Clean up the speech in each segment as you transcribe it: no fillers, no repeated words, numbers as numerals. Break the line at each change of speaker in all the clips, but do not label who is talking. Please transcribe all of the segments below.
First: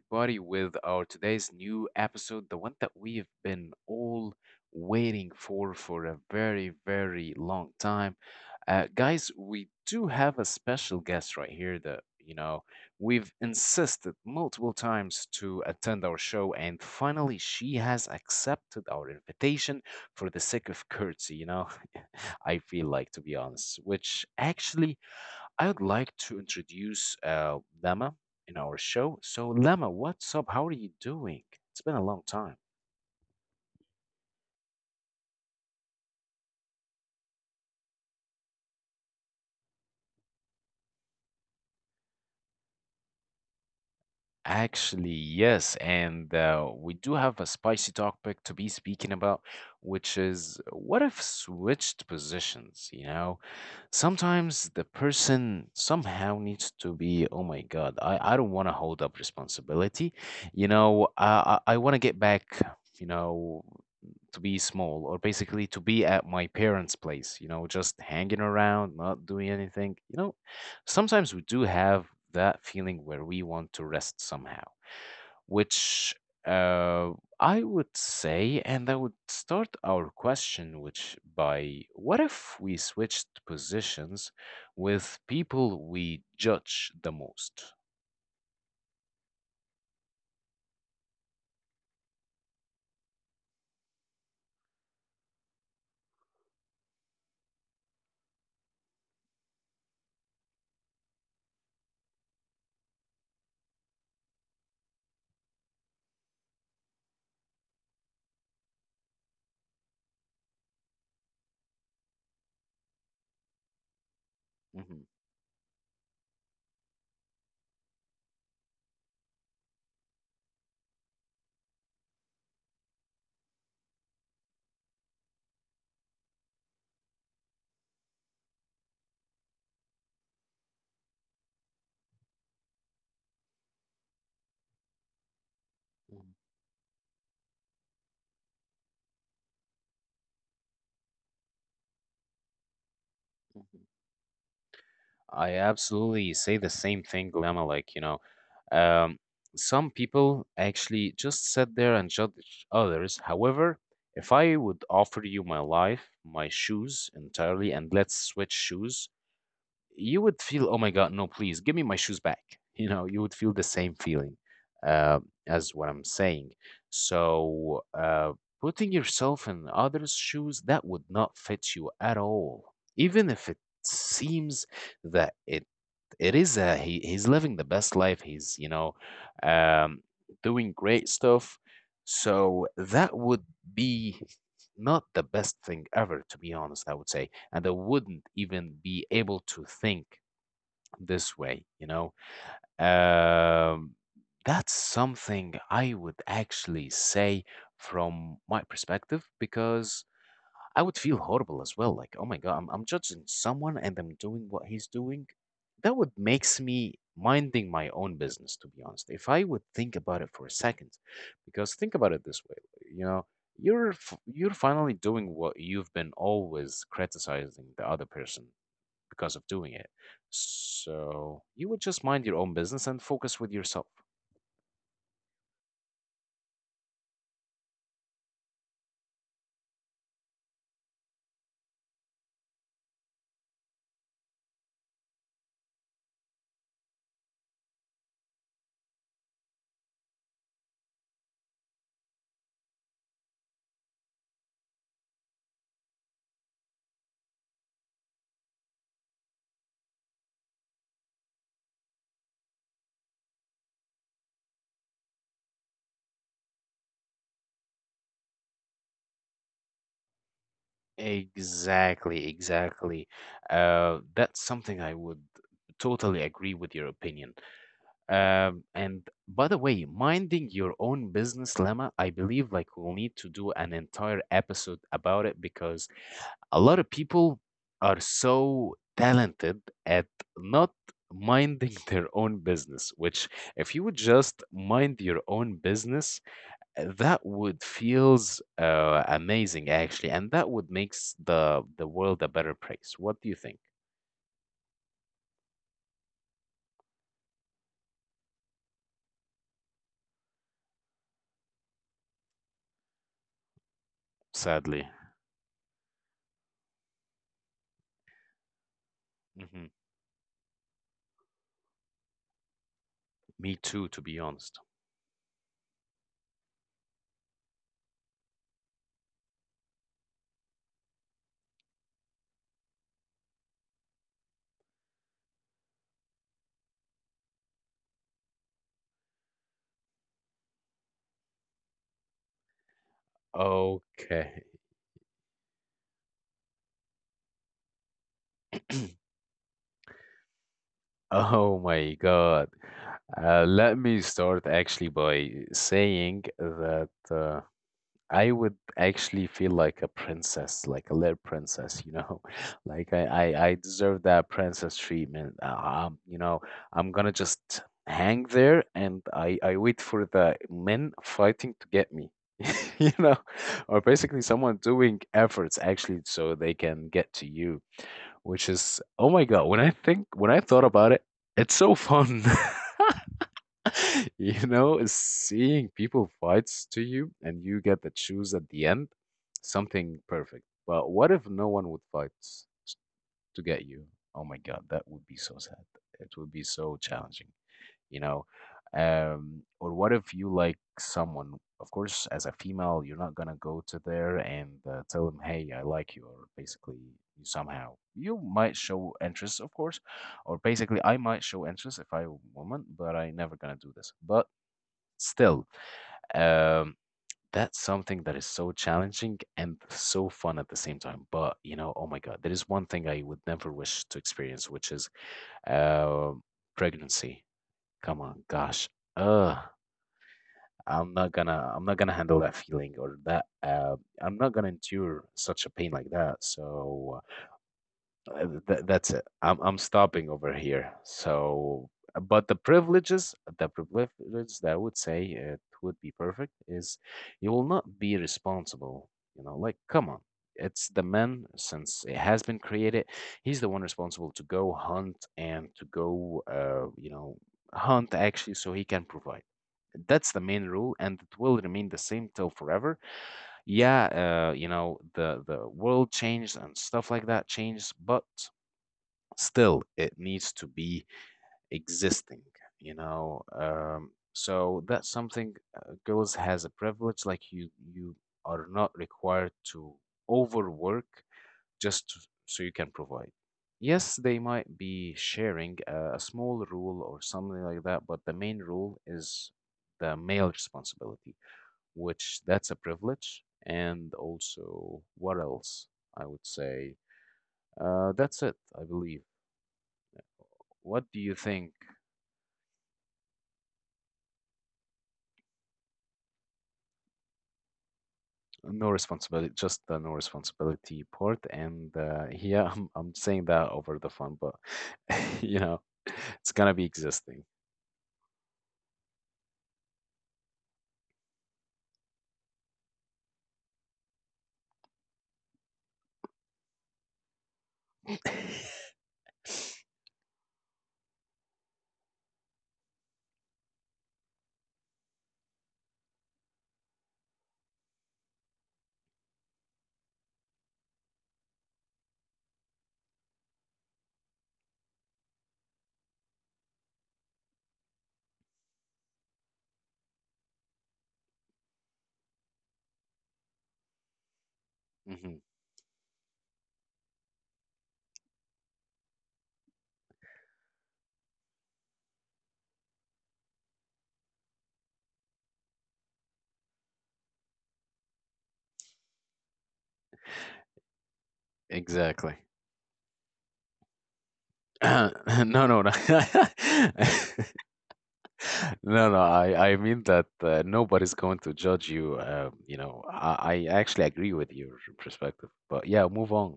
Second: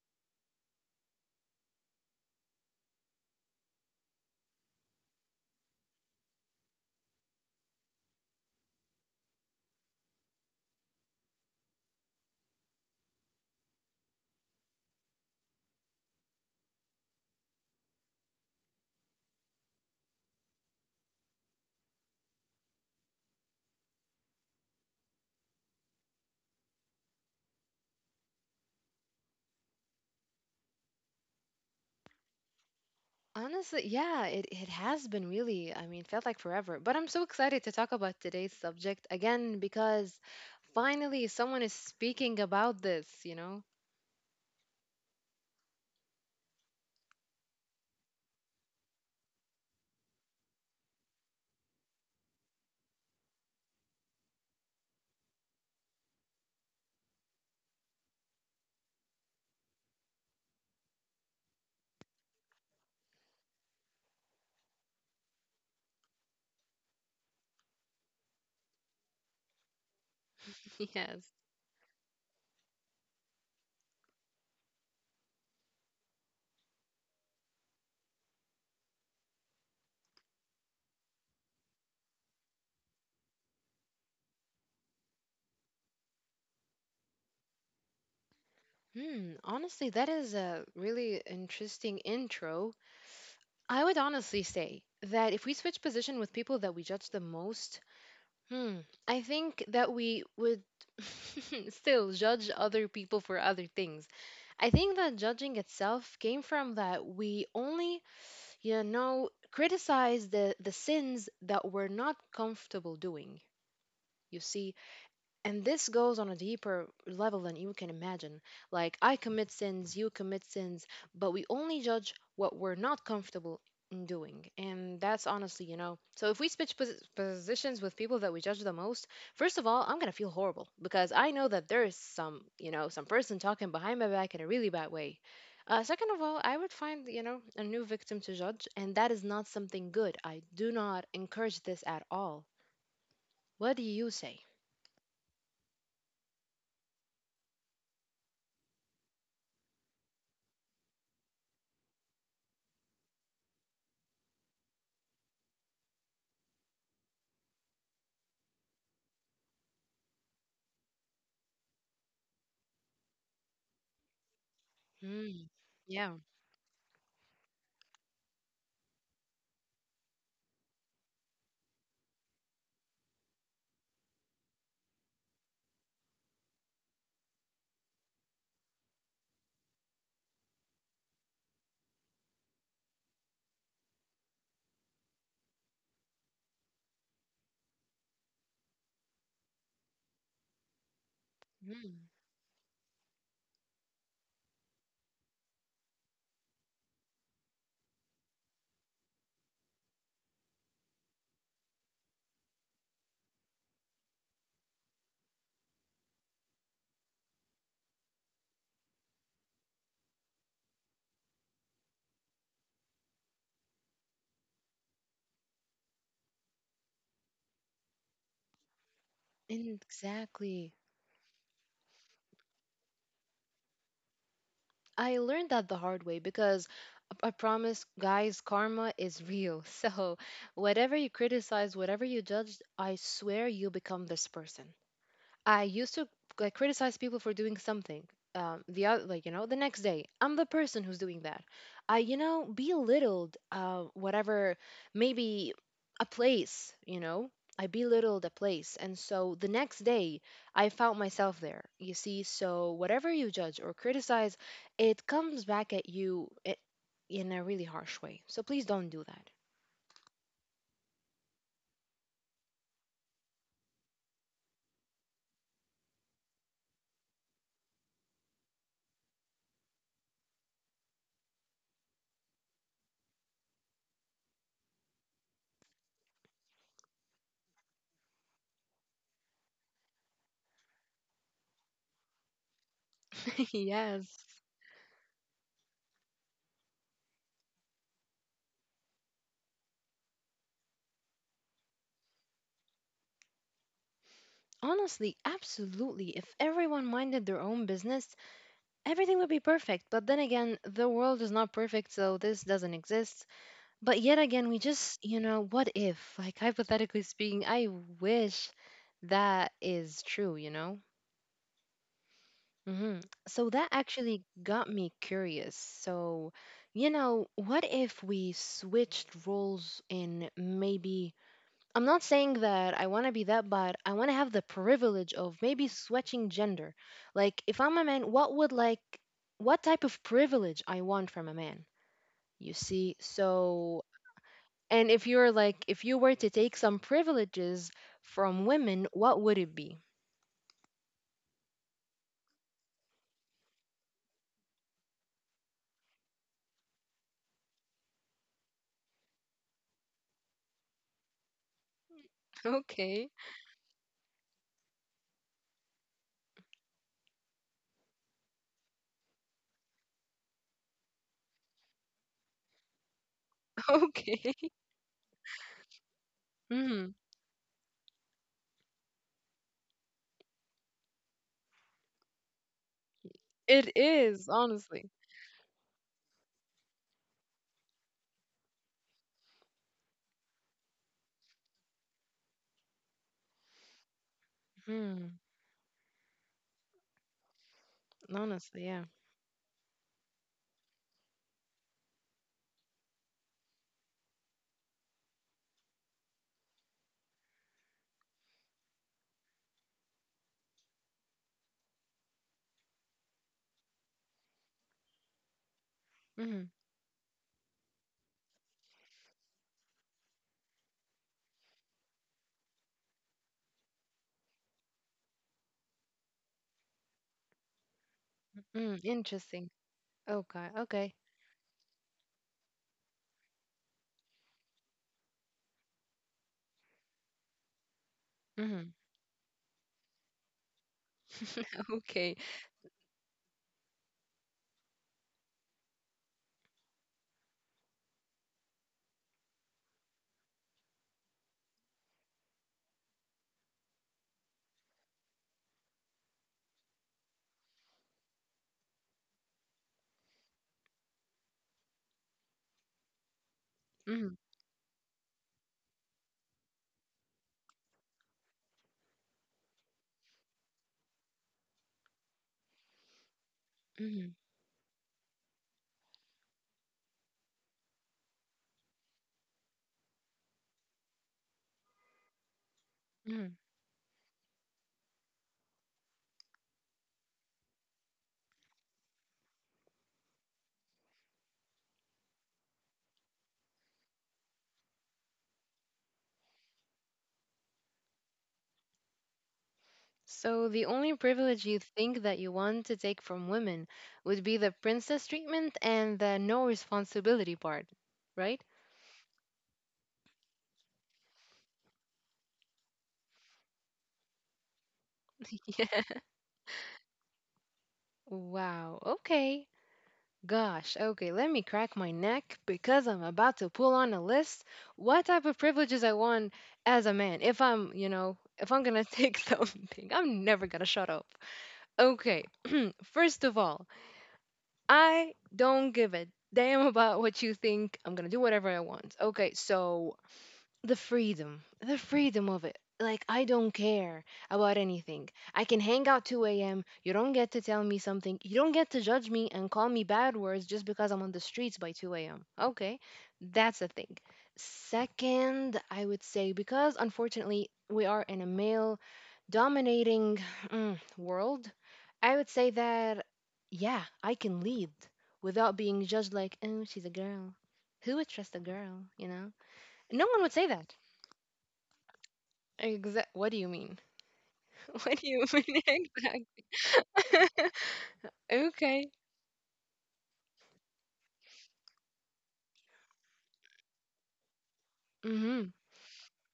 everybody, with our today's new episode, the one that we have been all waiting for a very, very long time. Guys, we do have a special guest right here that we've insisted multiple times to attend our show, and finally she has accepted our invitation for the sake of courtesy, I feel like, to be honest, which actually I would like to introduce Lama in our show. So, Lama, what's up? How are you doing? It's been a long time.
Honestly, yeah, it has been really, I mean, felt like forever. But I'm so excited to talk about today's subject again because finally someone is speaking about this, you know?
Actually, yes, and we do have a spicy topic to be speaking about, which is what if switched positions, you know? Sometimes the person somehow needs to be, oh my God, I don't want to hold up responsibility. I want to get back, you know, to be small or basically to be at my parents' place, just hanging around, not doing anything.
Yes.
Sometimes we do have that feeling where we want to rest somehow, which uh, I would say, and I would start our question, which by what if we switched positions with people we judge the most?
Hmm, honestly, that is a really interesting intro. I would honestly say that if we switch position with people that we judge the most, hmm, I think that we would still judge other people for other things. I think that judging itself came from that we only criticize the sins that we're not comfortable doing, you see,
Mhm,
and this goes on a deeper level than you can imagine. Like, I commit sins, you commit sins, but we only judge what we're not comfortable in doing. And that's honestly. So, if we switch positions with people that we judge the most, first of all, I'm going to feel horrible because I know that there is some, some person talking behind my back in a really bad way. Second of
mhm,
all, I would find, a new victim to judge, and that is not something good. I do not encourage this at all. What do
mhm.
you say?
I absolutely say the same thing, Lama. Like, um, some people actually just sit there and judge others. However, if I would offer you my life, my shoes entirely, and let's switch shoes, you would feel, oh my God, no, please give me my shoes back. You would feel the same feeling uh,
Hmm.
as what I'm
Yeah.
saying. So, putting yourself in others' shoes, that would not fit you at all, even if it seems that it is he's living the best life. He's, um, doing great stuff. So that would be not the best thing ever, to be honest, I would say. And I wouldn't even be able to think this way, you
Mm,
know. Um, that's something I would actually say from my perspective because I would feel horrible as well. Like, oh my God, I'm judging someone and I'm doing what he's doing. That would makes me minding my own business, to be honest. If I would think about it for a second, because think about it this way, you know, you're finally doing what you've been always criticizing the other person because of doing it.
exactly.
So you would just mind your own business and focus with yourself.
I learned that the hard way because I promise, guys, karma is real. So, whatever you criticize, whatever you judge, I swear you become this person. I used to like criticize people for doing something. The other, like, the next day, I'm the person who's doing that. I, belittled whatever, maybe a place. I belittled a place, and so the next day, I found myself there. You see, so whatever you judge or criticize, it comes back at you in a really harsh way. So please don't do that.
Exactly, exactly. That's something I would totally agree with your opinion. And by the way, minding your own business lemma, I believe like we'll need to do an entire episode about it because a lot of people are so talented at not minding their own business, which if you would
Yes.
just mind your own business, that would feels amazing actually, and that would makes the world a better place. What do you think?
Honestly, absolutely. If everyone minded their own business, everything would be perfect, but then again, the world is not perfect, so this doesn't exist. But yet again, we
Sadly,
just, what if? Like, hypothetically speaking, I wish that
hmm
is true, you know? Hmm. So that
me too, to
actually
be
got
honest.
me curious. So, what if we switched roles in maybe— I'm not saying that I want to be that, but I want to have the privilege of maybe switching gender. Like, if I'm a man, what type of privilege I want from a man? You see? So,
Okay.
and if you were to take some privileges from women, what would it be?
Oh my God. Let me start actually by saying that I would actually feel like a princess, like a little princess, like I,
Okay.
I, I deserve that princess treatment. Um, you know, I'm gonna just hang there and I wait for the men fighting to get me, you know, or basically
Okay.
someone doing efforts actually so they
Hmm.
can get to you, which is, oh my God, when I thought about it, it's so fun.
It is, honestly.
Is seeing people fights to you and you get the choose at the end, something perfect. But what if no one would fight to get you? Oh my God, that would
Hmm.
be so sad. It would be so challenging you know
Honestly, yeah.
or what if you like someone? Of course as a female, you're not gonna go to there and tell them, hey, I like you. Or basically you somehow you might show interest, of course, or basically I might show interest if I a woman, but I never gonna do this. But still,
Hmm.
um that's something that is so challenging and so fun at the same time. But oh my God, there is one thing I would never wish to experience, which is uh, pregnancy. Come on, gosh.
Mm.
Ugh,
Interesting. Okay. Okay.
I'm not gonna handle that feeling, or that, I'm not gonna endure such a pain like that. So
Hmm.
that's it. I'm stopping over here. So,
Okay.
but the privileges that I would say it would be perfect is, you will not be responsible. You know, like come on, it's the man since it has been created. He's the one responsible to go hunt and to go, hunt actually, so he can provide. That's the main rule, and it will remain the same till forever,
Hmm.
yeah, the world changed and stuff like that changed, but still it needs to be existing,
Hmm.
so that's something, girls has a privilege, like you are not required to overwork just to- so you can provide. Yes, they might be sharing a small rule or something like that, but the main rule is the male responsibility, which that's a privilege. And also what else I would say, that's it, I believe.
So, the only
What do you
privilege you
think?
think that you want to take from women would be the princess treatment and the no responsibility part, right?
No responsibility, just the no responsibility Port. And yeah, I'm saying that over the phone, but you know,
Yeah.
it's gonna be existing.
Wow. Okay. Gosh. Okay, let me crack my neck because I'm about to pull on a list what type of privileges I want as a man if I'm gonna take something. I'm never gonna shut up. Okay. First of all, I don't give a damn about what you think. I'm gonna do whatever I want. Okay, so the freedom of it. Like, I don't care about anything. I can hang out 2 a.m. You don't get to tell me something, you don't get to judge me and call me bad words just because I'm on the streets by 2 a.m. Okay, that's a thing.
Hmm.
Second, I would say, because unfortunately we are in a male dominating, world, I would say that, yeah, I can lead without being judged, like, oh, she's a girl, who would trust a girl, no one would say that.
Exactly.
Exact. What do you mean?
No,
What do you
no, no.
mean exact?
No,
Okay.
no. I mean that nobody's going to judge you. I actually agree with your perspective.
Hmm.
But yeah, move on.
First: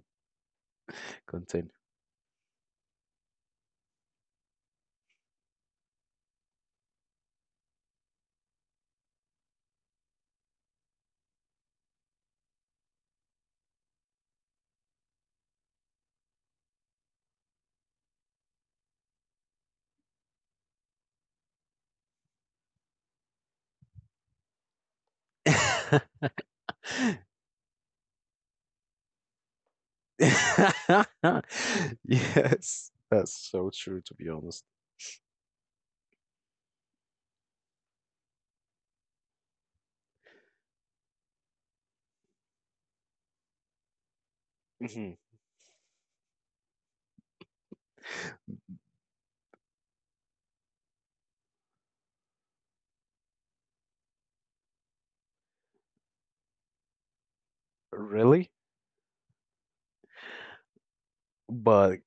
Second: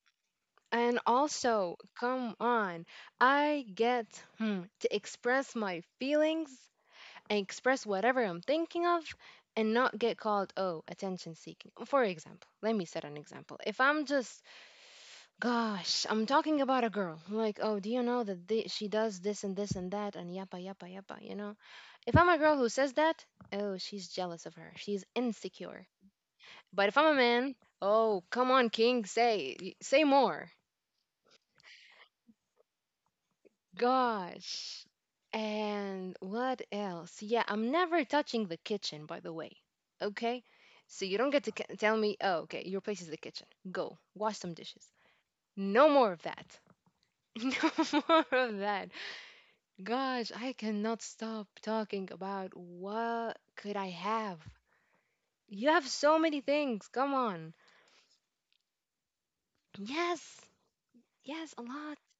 And
Continue.
also, come on, I get, to express my feelings and express whatever I'm thinking of and not get called, oh, attention seeking. For example, let me set an example. If I'm just, gosh, I'm talking about a girl, like, oh, do you know that she does this and this and that and yappa, yappa, yappa, you know? If I'm a girl who says that, oh, she's jealous of her, she's insecure. But if I'm a man, oh, come on, King, say say more.
Yes, that's so true. To be honest.
Gosh. And what else? Yeah, I'm never touching the kitchen, by the way. Okay? So you don't get to tell me, oh, okay, your place is the kitchen, go wash some dishes.
Mhm.
No more of that. No more of that. Gosh, I cannot stop talking about what could I have. You have so many things. Come on.
Really?
Yes. Yes, a lot.
But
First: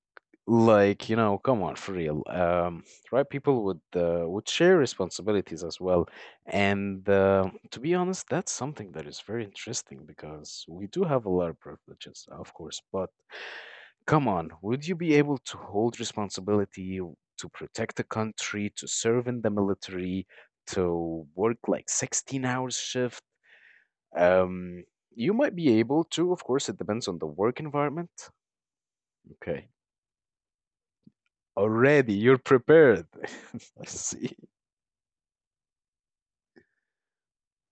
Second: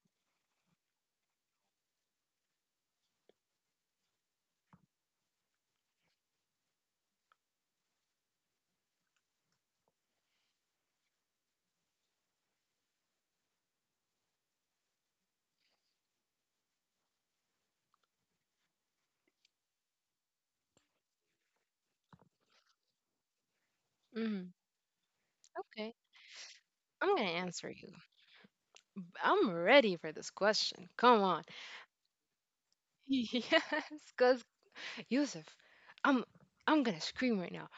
like come on, for real, right, people would share responsibilities as well. And to be honest, that's something that is very interesting because we do have a lot of privileges, of course. But come on, would you be able to hold responsibility, to protect the country, to serve in the military, to work like 16 hours shift?
Mhm.
um you might be
Okay.
able to, of course it depends
I'm
on
gonna
the work
answer you.
environment.
I'm
Okay,
ready for this question. Come on.
already, you're prepared.
Yes,
I see.
cause Yusuf, I'm I'm gonna scream right now.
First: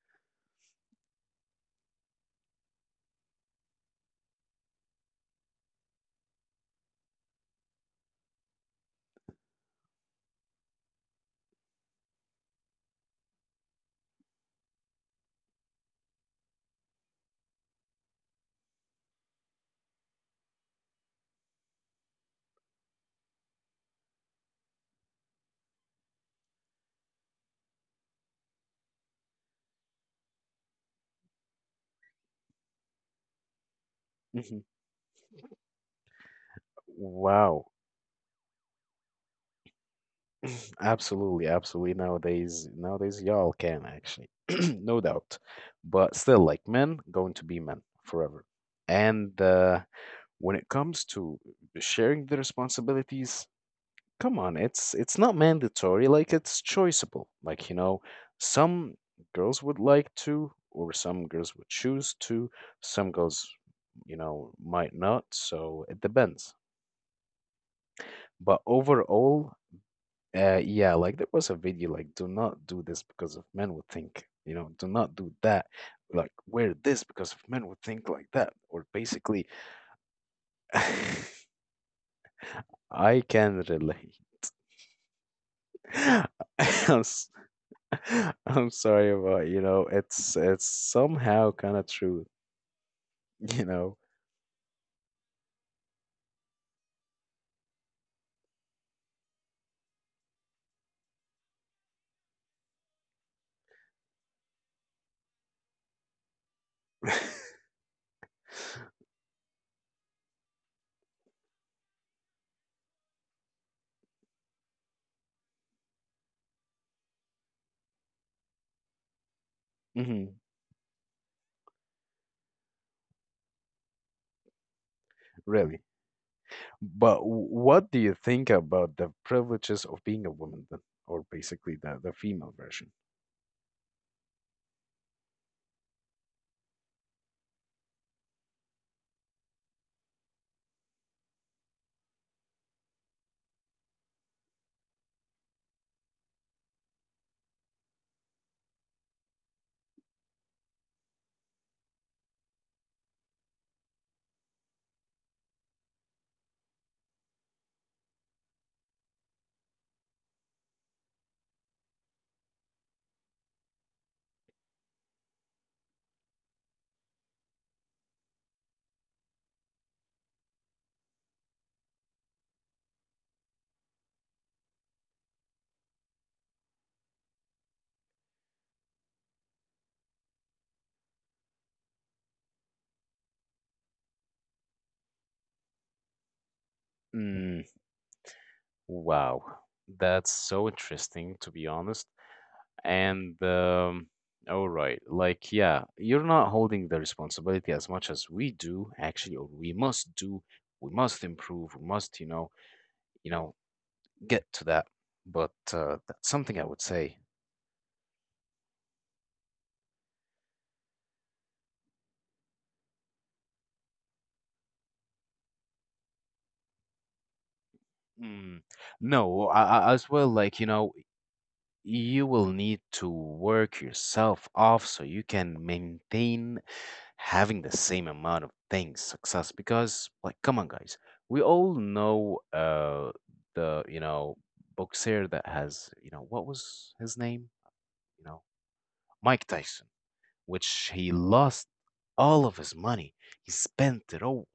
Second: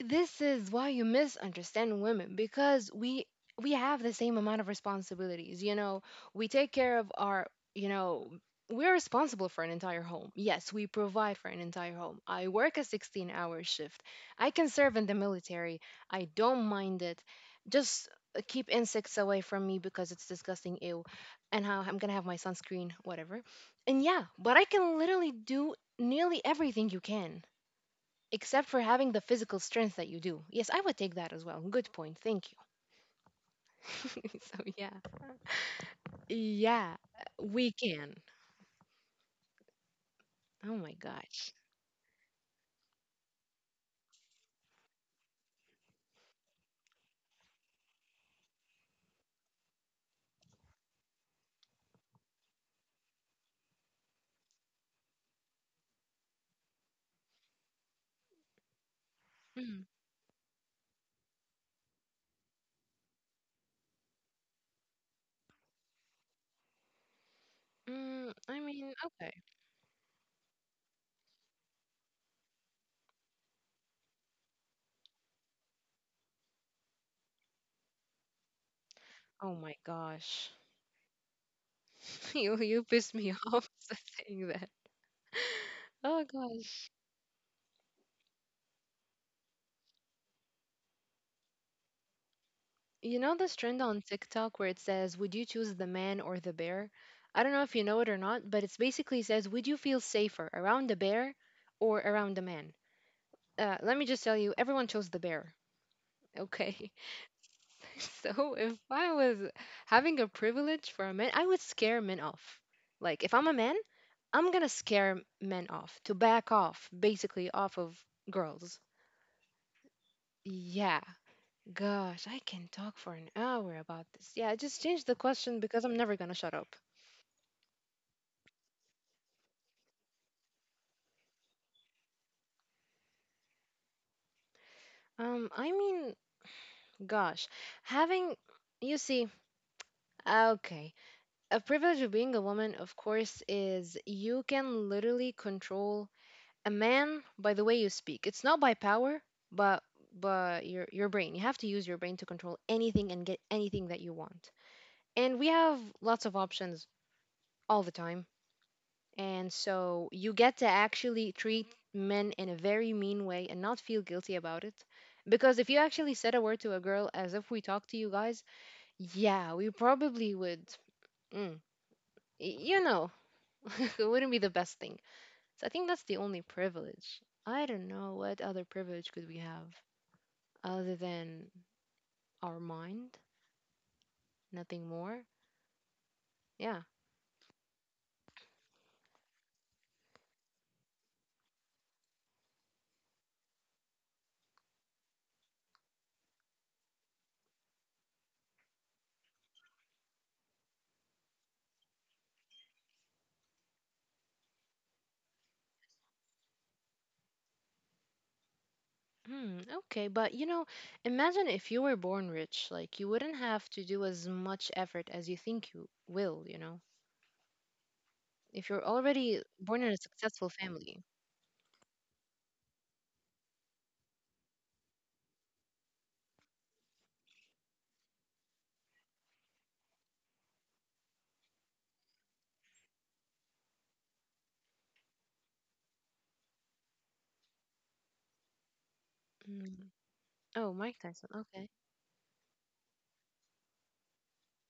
This is why you misunderstand women, because we have the same amount of responsibilities, we take care of our, you know we're responsible for an entire home. Yes, we provide for an entire home. I work a 16-hour shift, I can serve in the military, I don't mind it. Just keep insects away from me because it's disgusting, ew. And how I'm gonna have my sunscreen, whatever. And yeah, but I can literally do nearly everything you can, except for having the physical strength that you do. Yes, I would take that as well. Good point. Thank you. So
Mhm.
yeah, yeah, we
Wow.
can. Oh my gosh.
Absolutely, absolutely. Nowadays, y'all can actually, no doubt. But still, like men, going to be men forever. And when it comes to sharing the responsibilities, come on, it's not mandatory, like it's choiceable. Like, some girls would
Mm.
like to, or some girls would choose to, some girls, might not, so it depends.
Mm,
But
I mean, okay.
overall, yeah, like there was a video like, do not do this because of men would think, do not do that. Like, wear this because of men would think like that. Or
Oh
basically
my gosh, you pissed me
I
off
can relate.
saying that. Oh gosh.
I'm I'm sorry about, it's somehow kind of true,
You know this
you
trend on
know.
TikTok where it says, would you choose the man or the bear? I don't know if you know it or not, but it's basically says, would you feel safer around a bear or around a man? Let me just tell you, everyone chose the bear. Okay. So if I was having a privilege for a man, I would scare men off. Like, if I'm a man, I'm gonna scare men off to back off, basically off of girls.
Hmm.
Yeah, gosh, I can talk for an hour about this. Yeah, just change the question
Really.
because I'm never gonna shut up.
But what do you think about the privileges of being a woman then, or basically the female version?
I mean, gosh, having, you see, okay, a privilege of being a woman, of course, is you can literally control a man by the way you speak. It's not by power, but your brain. You have to use your brain to control anything and get anything that you want. And we have lots of options all the time. And so you get to actually treat men in a very mean way and not feel guilty about it. Because if you actually said a word to a girl as if we talk to you guys, yeah, we probably would, mm, y- you know, it wouldn't be the best thing. So I think that's the only privilege. I don't know what other privilege could we have, other than our mind, nothing more. Yeah.
Mm, wow, that's so interesting to be honest. And all right, like yeah, you're not holding the responsibility as much as we do actually, or we must do. We must improve. We must, you know, get to that, but that's something I would say.
Hmm, okay, but imagine if you were born rich, like you wouldn't have to do as much effort as you will. If
Mm,
you're already
no, I,
born in a
I, as well,
successful
like,
family.
you will need to work yourself off so you can maintain having the same amount of things, success, because, like, come on, guys, we all know, the, boxer that has, what was his name? You know, Mike
Mm.
Tyson,
Oh, Mike
which
Tyson.
he
Okay.
lost all of his money. He spent it all.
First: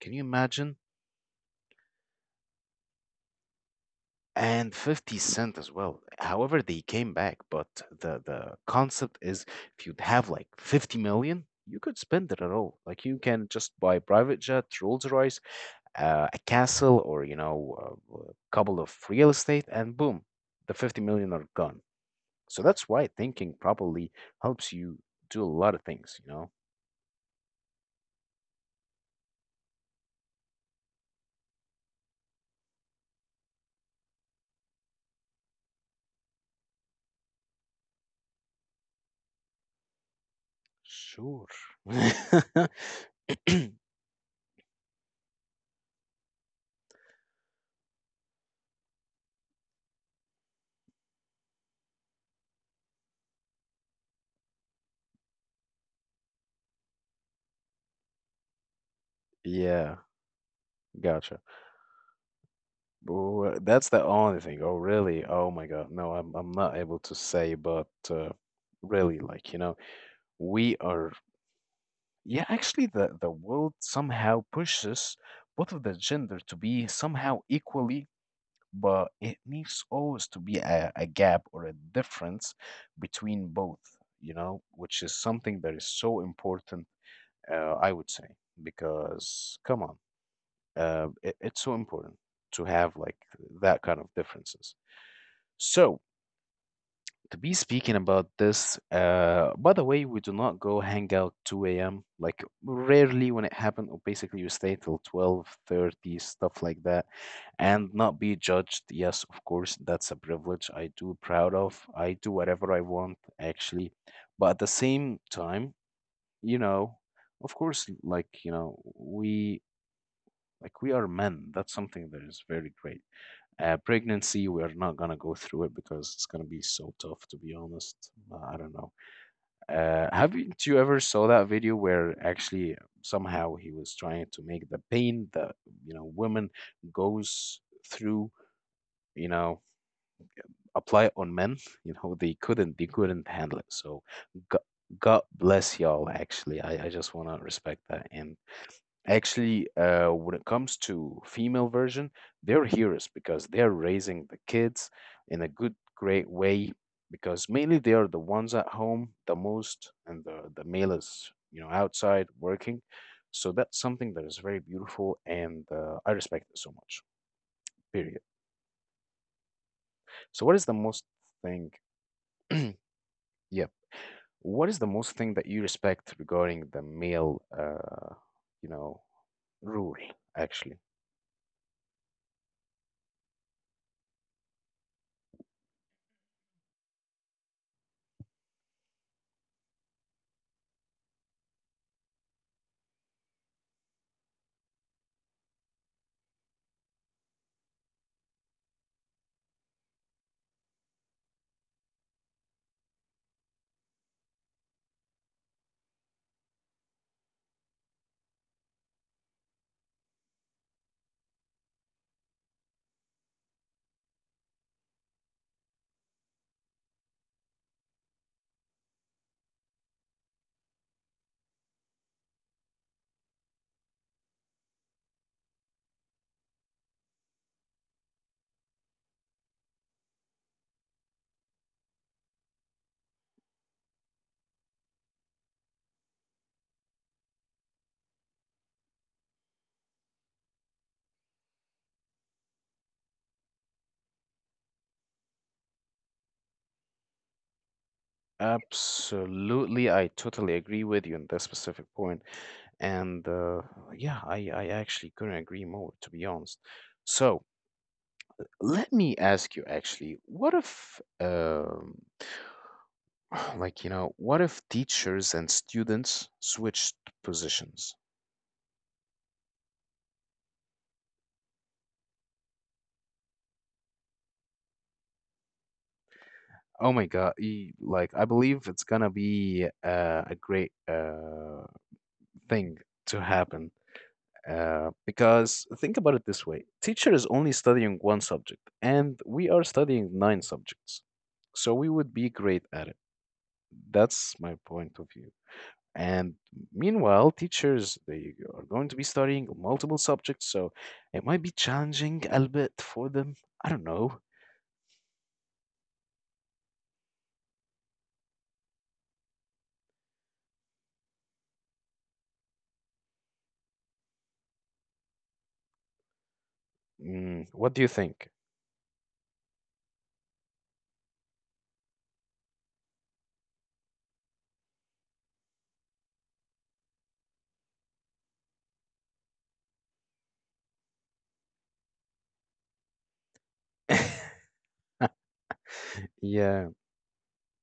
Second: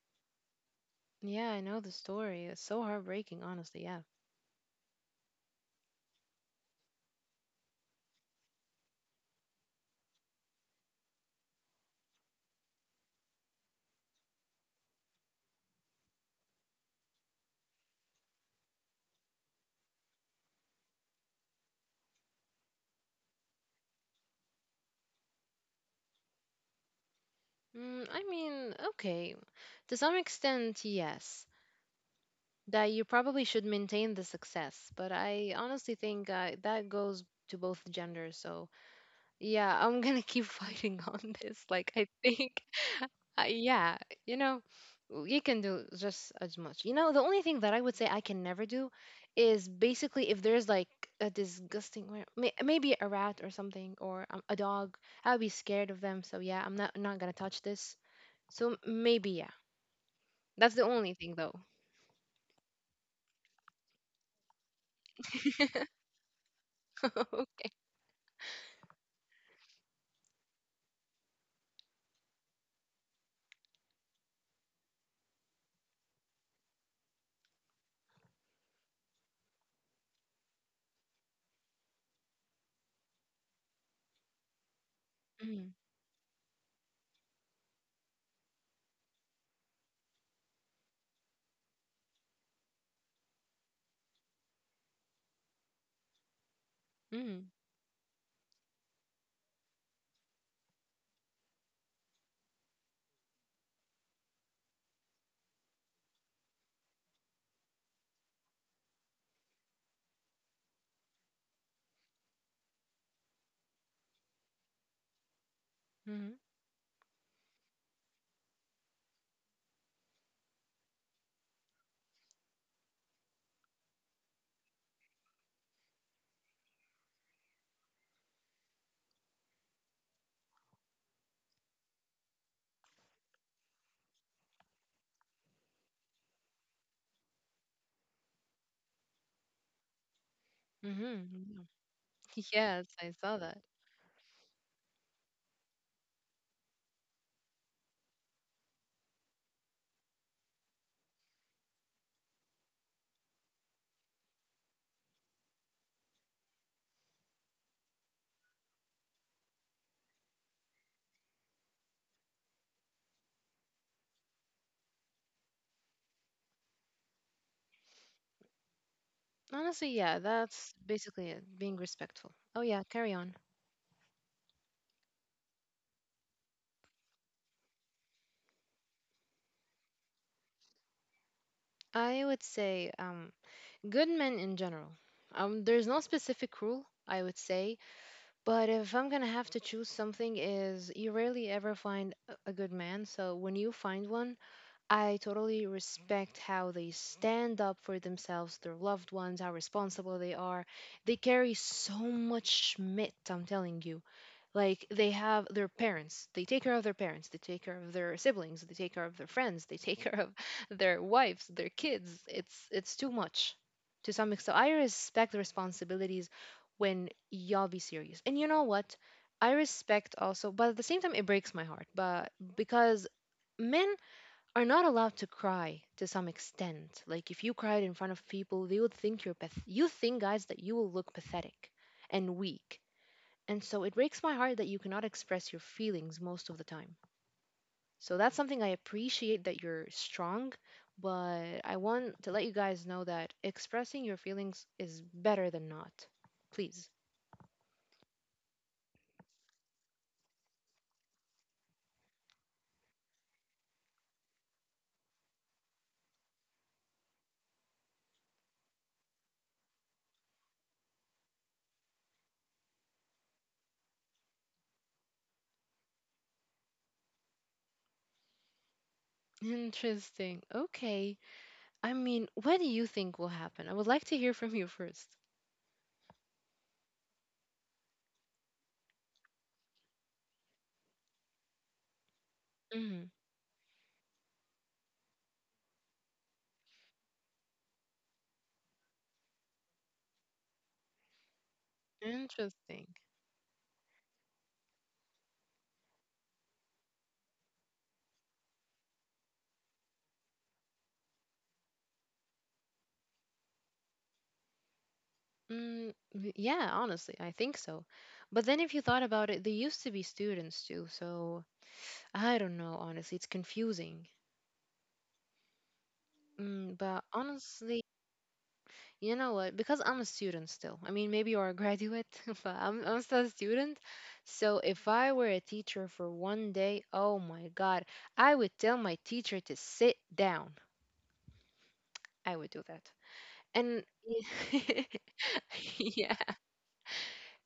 Can you imagine?
Yeah, I know the story. It's so heartbreaking, honestly. Yeah.
And 50 Cent as well, however they came back. But the concept is, if you'd have like 50 million, you could spend it at all. Like, you can just buy private jet, rolls royce, a castle, or a couple of real estate, and boom, the 50 million are gone. So that's why thinking probably helps you do a lot of things.
Mm, I mean, okay. To some extent, yes. That you probably should maintain the success, but I honestly think that goes to both genders. So yeah, I'm gonna keep fighting on
Sure.
this. Like, I think, yeah, you know, you can do just as much. You know, the only thing that I would say I can never do is basically if there's like a disgusting, maybe a rat or something, or a dog, I'll be scared of them. So yeah, I'm not gonna touch this. So maybe, yeah,
Yeah.
that's the only
Gotcha.
thing though.
Well, that's the only thing. Oh, really? Oh my God. No, I'm not able to say, but really, like, we are, yeah, actually the world somehow pushes both of the gender to be somehow equally, but it needs always to be a gap or a difference between both, which is something that
Mm-hmm.
is so important, I would say, because come on, it's so important to have like that kind of differences. So, to be speaking about this, by the way, we do not go hang out 2 a.m. Like rarely when it happens, or basically you stay till 12:30, stuff like that, and not be judged. Yes, of course, that's a privilege I do proud of. I do whatever I want, actually. But at the same time,
Mm-hmm.
you know, of course, like, we like we are men. That's something that is very great. Pregnancy, we're not gonna go through it because it's gonna be so tough, to be honest. I don't know. Haven't you ever saw that video where actually somehow he was trying to make the pain that women goes through, you know,
Mm,
apply
mm,
on men?
mm.
They couldn't, they
Yes, I
couldn't
saw that.
handle it. So, God, God bless y'all. Actually, I just wanna respect that. And actually, when it comes to female version, they're heroes because they're raising the kids in a good, great way. Because mainly they are the ones at home the most, and the male is outside working. So that's something that is very beautiful, and I respect it so much. Period.
Honestly, yeah,
So what is the
that's
most
basically it,
thing?
being respectful. Oh yeah, carry on.
Yeah, what is the most thing that you respect regarding the male, you know, rule actually?
I would say good men in general. There's no specific rule, I would say, but if I'm going to have to choose something, is you rarely ever find a good man, so when you find one, I totally respect how they stand up for themselves, their loved ones, how responsible they are. They carry so much schmidt, I'm telling you. Like they have their parents, they take care of their parents, they take care of their siblings, they take care of their friends, they take care of their wives, their kids. It's too much. To some extent, I respect the responsibilities when y'all be serious, and you know what, I respect also. But at the same time, it breaks my heart. But because men are not allowed to cry to some extent, like if you cried in front of people, they would think you're you think, guys, that you will look pathetic and weak. And so it breaks my heart that you cannot express your feelings most of the time. So that's something I appreciate, that you're strong, but I want to let you guys know that expressing your feelings is better than not. Please.
Absolutely, I totally agree with you on that specific point. And yeah, I actually couldn't agree more, to be honest. So let me ask you actually, what if, like, what if teachers and students switched positions?
Interesting. Okay. I mean, what do you think will happen? I would like to hear from you first.
Oh my God, like, I believe it's gonna be a great thing to
Mm,
happen. Because think about it this way, teacher is only studying one subject, and we are studying nine subjects. So we would be great at it.
interesting.
That's my point of view. And meanwhile, teachers, they are going to be studying multiple subjects, so it might be challenging a bit for them. I don't know.
Mm, yeah, honestly, I think so. But then if you thought about it, they used to be students too, so I don't know, honestly, it's confusing. Mm, but
What do you
honestly,
think?
you know what? Because I'm a student still. I mean, maybe you're a graduate, but I'm still a student. So if I were a teacher for one day, oh my God, I would tell my teacher to sit down. I would do that. And yeah.
Yeah.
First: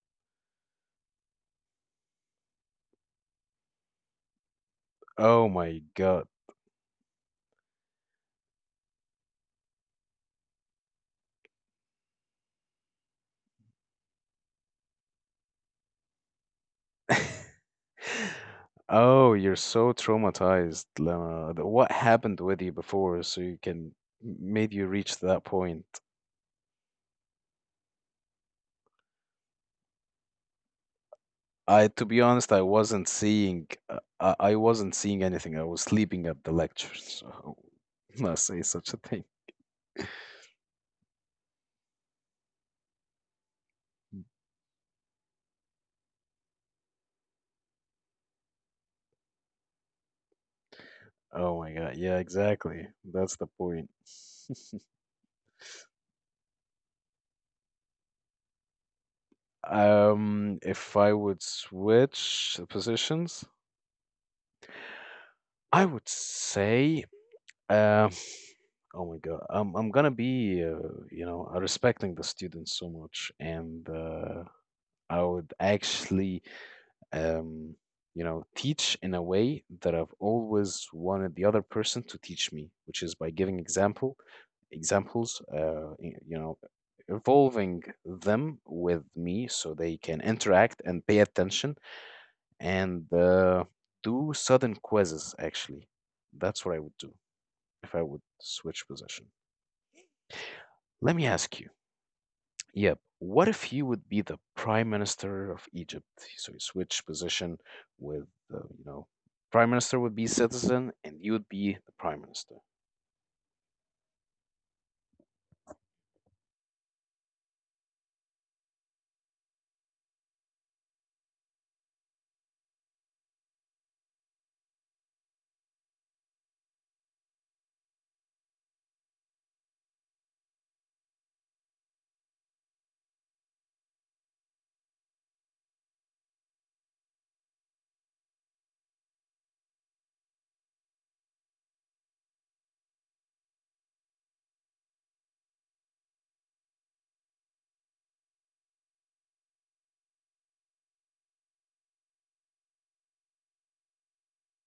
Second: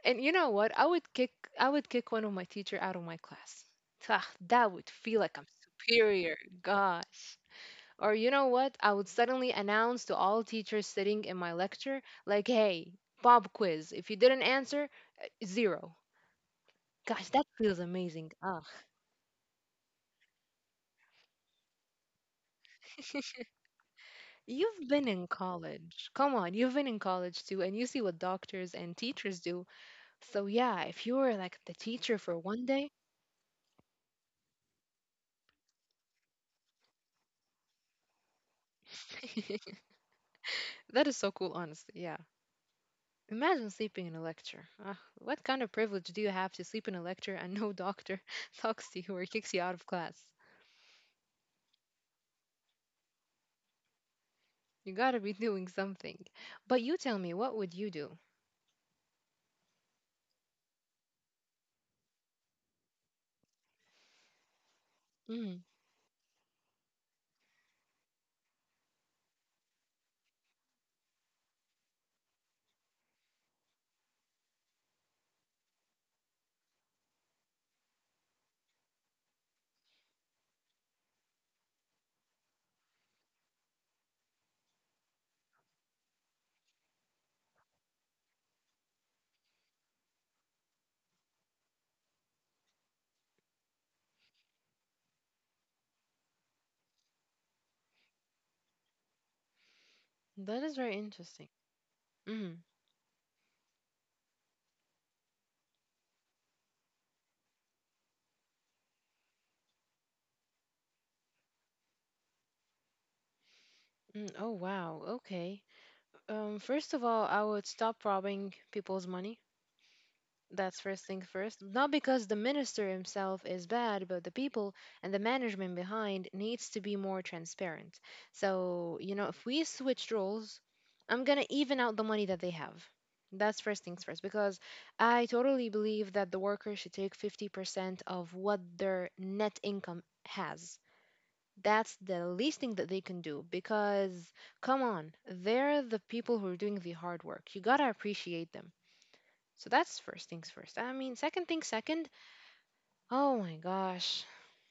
And you know what? I would kick one of my teacher out of my class. Ah, that would feel like I'm
Oh my God.
superior. Gosh. Or you know what? I would suddenly announce to all teachers sitting in my lecture, like, hey, pop quiz. If you didn't answer, zero. Gosh, that feels amazing. Ugh.
Oh, you're so traumatized, Lama. What happened with you before so you can made you
You've been
reach
in
that point?
college. Come on, you've been in college too, and you see what doctors and teachers do. So yeah, if you were like the
To
teacher
be
for
honest, I
one day,
wasn't seeing, uh, I, I wasn't seeing anything. I was sleeping at the lecture, so I would not say such a thing.
that is so cool, honestly. Yeah. Imagine sleeping in a
Mm.
lecture. Ugh, what kind of privilege do you have to sleep in a lecture and no doctor talks to you or kicks you out of class?
Oh my God. Yeah, exactly. That's the point.
You gotta be doing something. But you tell me, what would you do?
If I would switch the positions,
Mm,
I would say, uh, oh my God, I'm gonna be, respecting the students so much, and I would actually, um, teach in a way that I've always wanted the other person to teach me, which is by giving examples, involving them with me so they can interact and pay attention, and do sudden quizzes, actually. That's what I would do if I would switch position.
that is very
Let me
interesting.
ask you.
Mm,
Yep. What if you would be the prime minister of Egypt? So you switch position with, uh, you know, prime minister would be citizen, and you would be the prime minister.
mm, oh wow, okay. First of all, I would stop robbing people's money. That's first thing first. Not because the minister himself is bad, but the people and the management behind needs to be more transparent. So, you know, if we switched roles, I'm going to even out the money that they have. That's first things first, because I totally believe that the worker should take 50% of what their net income has. That's the least thing that they can do because, come on, they're the people who are doing the hard work. You gotta appreciate them. So that's first things first. I mean, second thing second, oh my gosh,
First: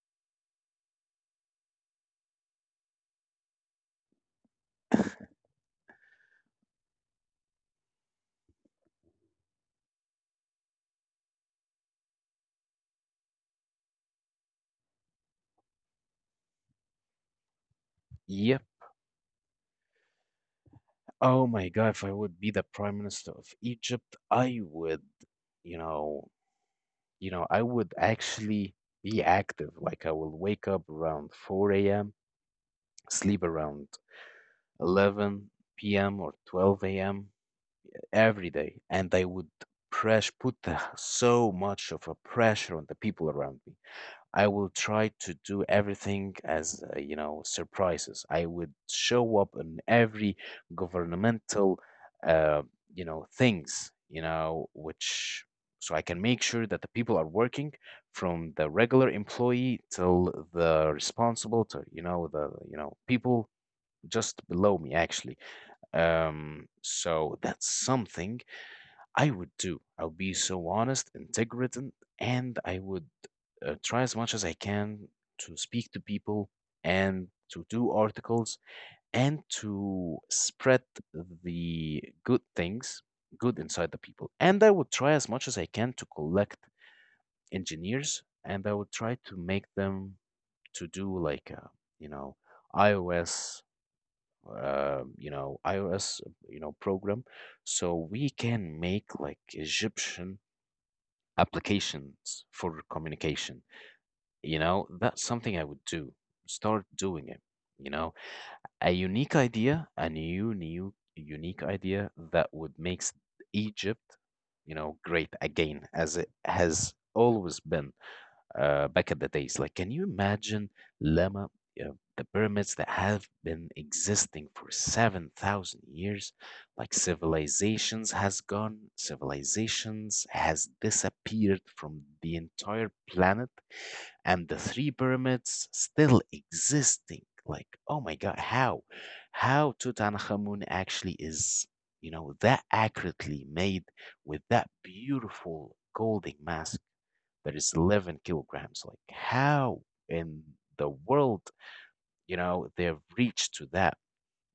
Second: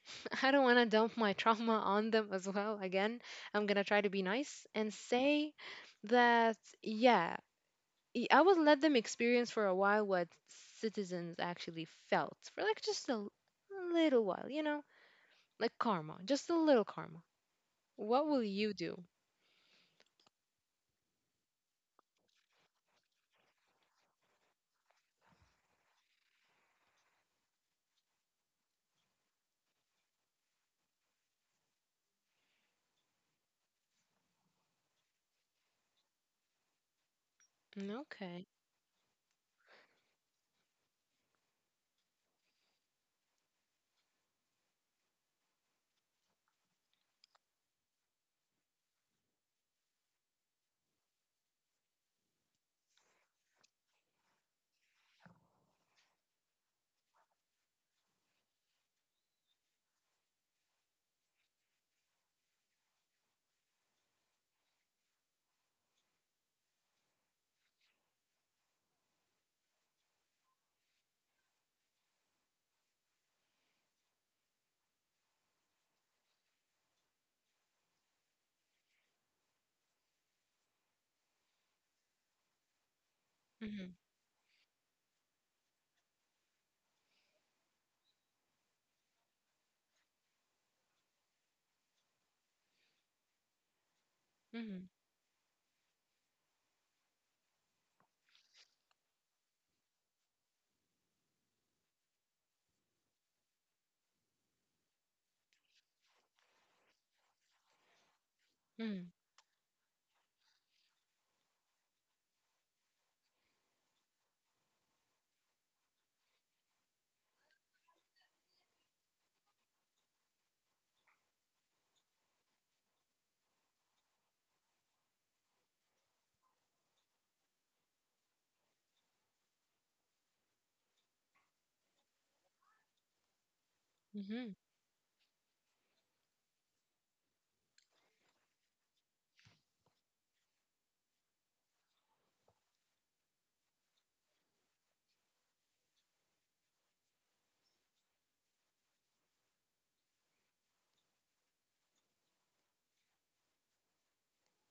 I don't want to dump my trauma on them as well. Again, I'm going to try to be nice and say that, yeah, I would let them experience for a while what citizens actually felt for like just a little while, you know, like karma, just a little karma. What will
Yep.
you do?
Oh my God, if I would be the prime minister of Egypt, I would, you know, you know, I would actually be active. Like I will wake up around 4 a.m., sleep around 11 p.m. or 12 a.m.
Mm, okay.
every day, and I would press put the, so much of a pressure on the people around me. I will try to do everything as, surprises. I would show up in every governmental, uh, things, which so I can make sure that the people are working, from the regular employee till the responsible to, the, people just below me actually. So that's something I would do. I'll be so honest, integrated, and I would try as much as I can to speak to people and to do articles and to spread the good things, good inside
Mm-hmm.
the people. And I would try as much as I can to collect engineers, and I would try to make them to do like, you know, iOS.
Mm-hmm.
You know, iOS, program, so we can make like Egyptian applications for communication. You know, that's something I would do. Start doing it. You know, a
Mm-hmm.
unique idea, a unique idea that would make Egypt, great again, as it has always been back in the days. Like, can you imagine, Lama, uh, the pyramids that have been existing for 7,000 years? Like, civilizations has gone, civilizations has disappeared from the entire planet, and
Mm-hmm.
the three pyramids still existing. Like, oh my God, how? How Tutankhamun actually is, that accurately made, with that beautiful golden mask that is 11 kilograms. Like, how in the world, they've reached to that?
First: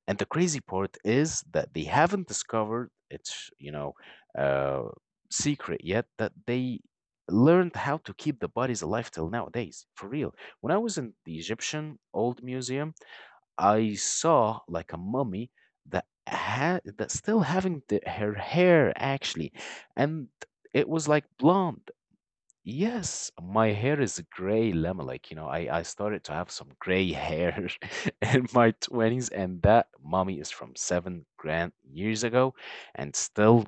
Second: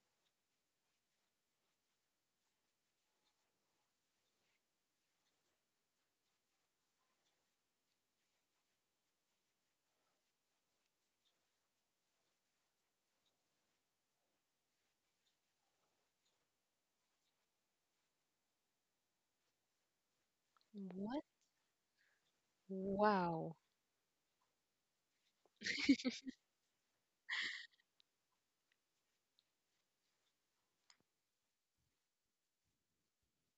And the crazy part is that they haven't discovered its, uh, secret yet, that they learned how to keep the bodies alive till nowadays. For real. When I was in the Egyptian old museum, I saw like a mummy that had, that still having the, her hair actually, and it was like
What?
blonde. Yes,
Wow.
my hair is gray lemon. Like, I started to have some gray hair in my 20s, and that mommy is from 7 grand years ago, and still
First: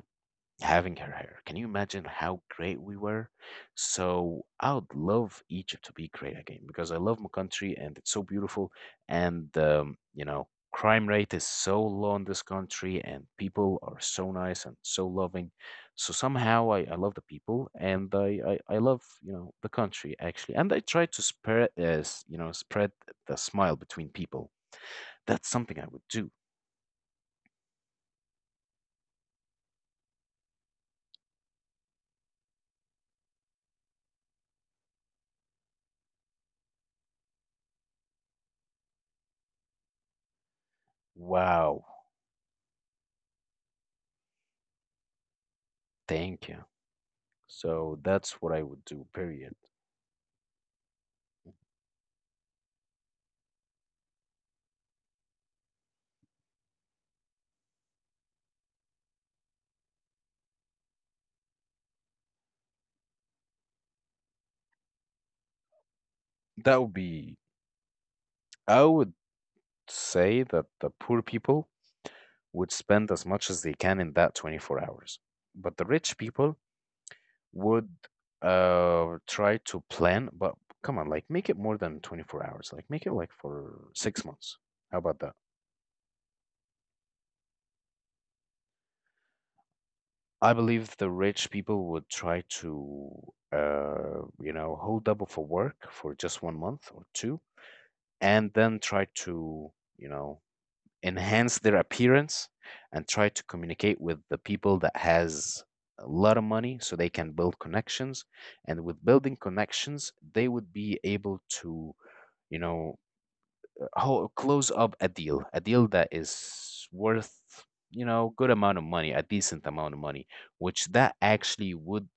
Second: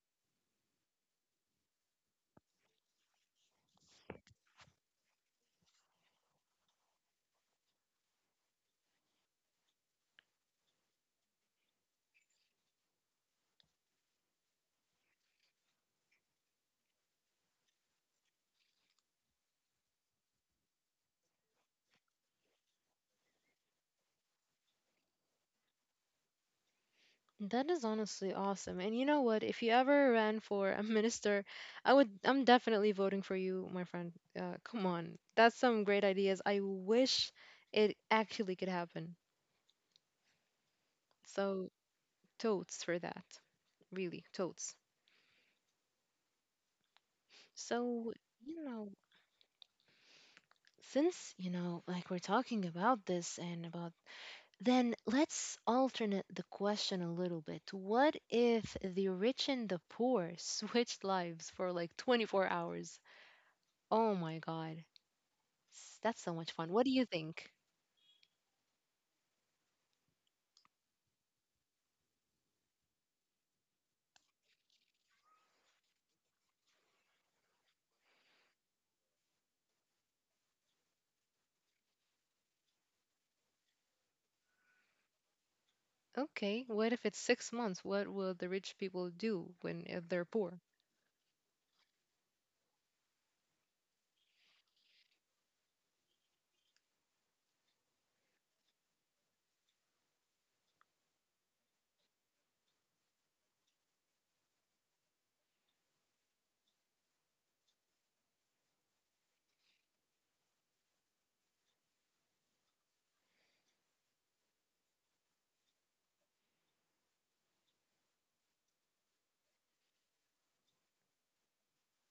having her hair. Can you imagine how great we were? So I would love Egypt to be great again, because I love my country and it's so beautiful. And, crime rate is so low in this country, and people are so nice and so loving. So somehow I love the people, and I love, the country actually. And I try to spread, spread the smile between people. That's something I would do.
That is honestly awesome. And you know what? If you ever ran for a minister, I'm definitely voting for you, my friend. Come on. That's some great ideas. I wish it actually could happen. So,
Wow.
totes for that. Really, totes.
Thank you. So
So,
that's what I
you
would
know,
do, period.
since, you know, like we're talking about this and about then let's alternate the question a little bit. What if the rich and the poor switched lives for like 24 hours? Oh my God. That's so much fun.
That
What
would
do you
be,
think?
I would say that the poor people would spend as much as they can in that 24 hours, but the rich people would try to plan, but come on, like make it more than 24 hours, like make it like for 6 months. How about that?
Okay, what if it's 6 months? What will the rich people do when if they're
I
poor?
believe the rich people would try to, hold up for work for just one month or two, and then try to, you know, enhance their appearance, and try to communicate with the people that has a lot of money, so they can build connections. And with building connections, they would be able to, you know, close up a deal that is worth, good amount of money, a decent amount of money, which that actually would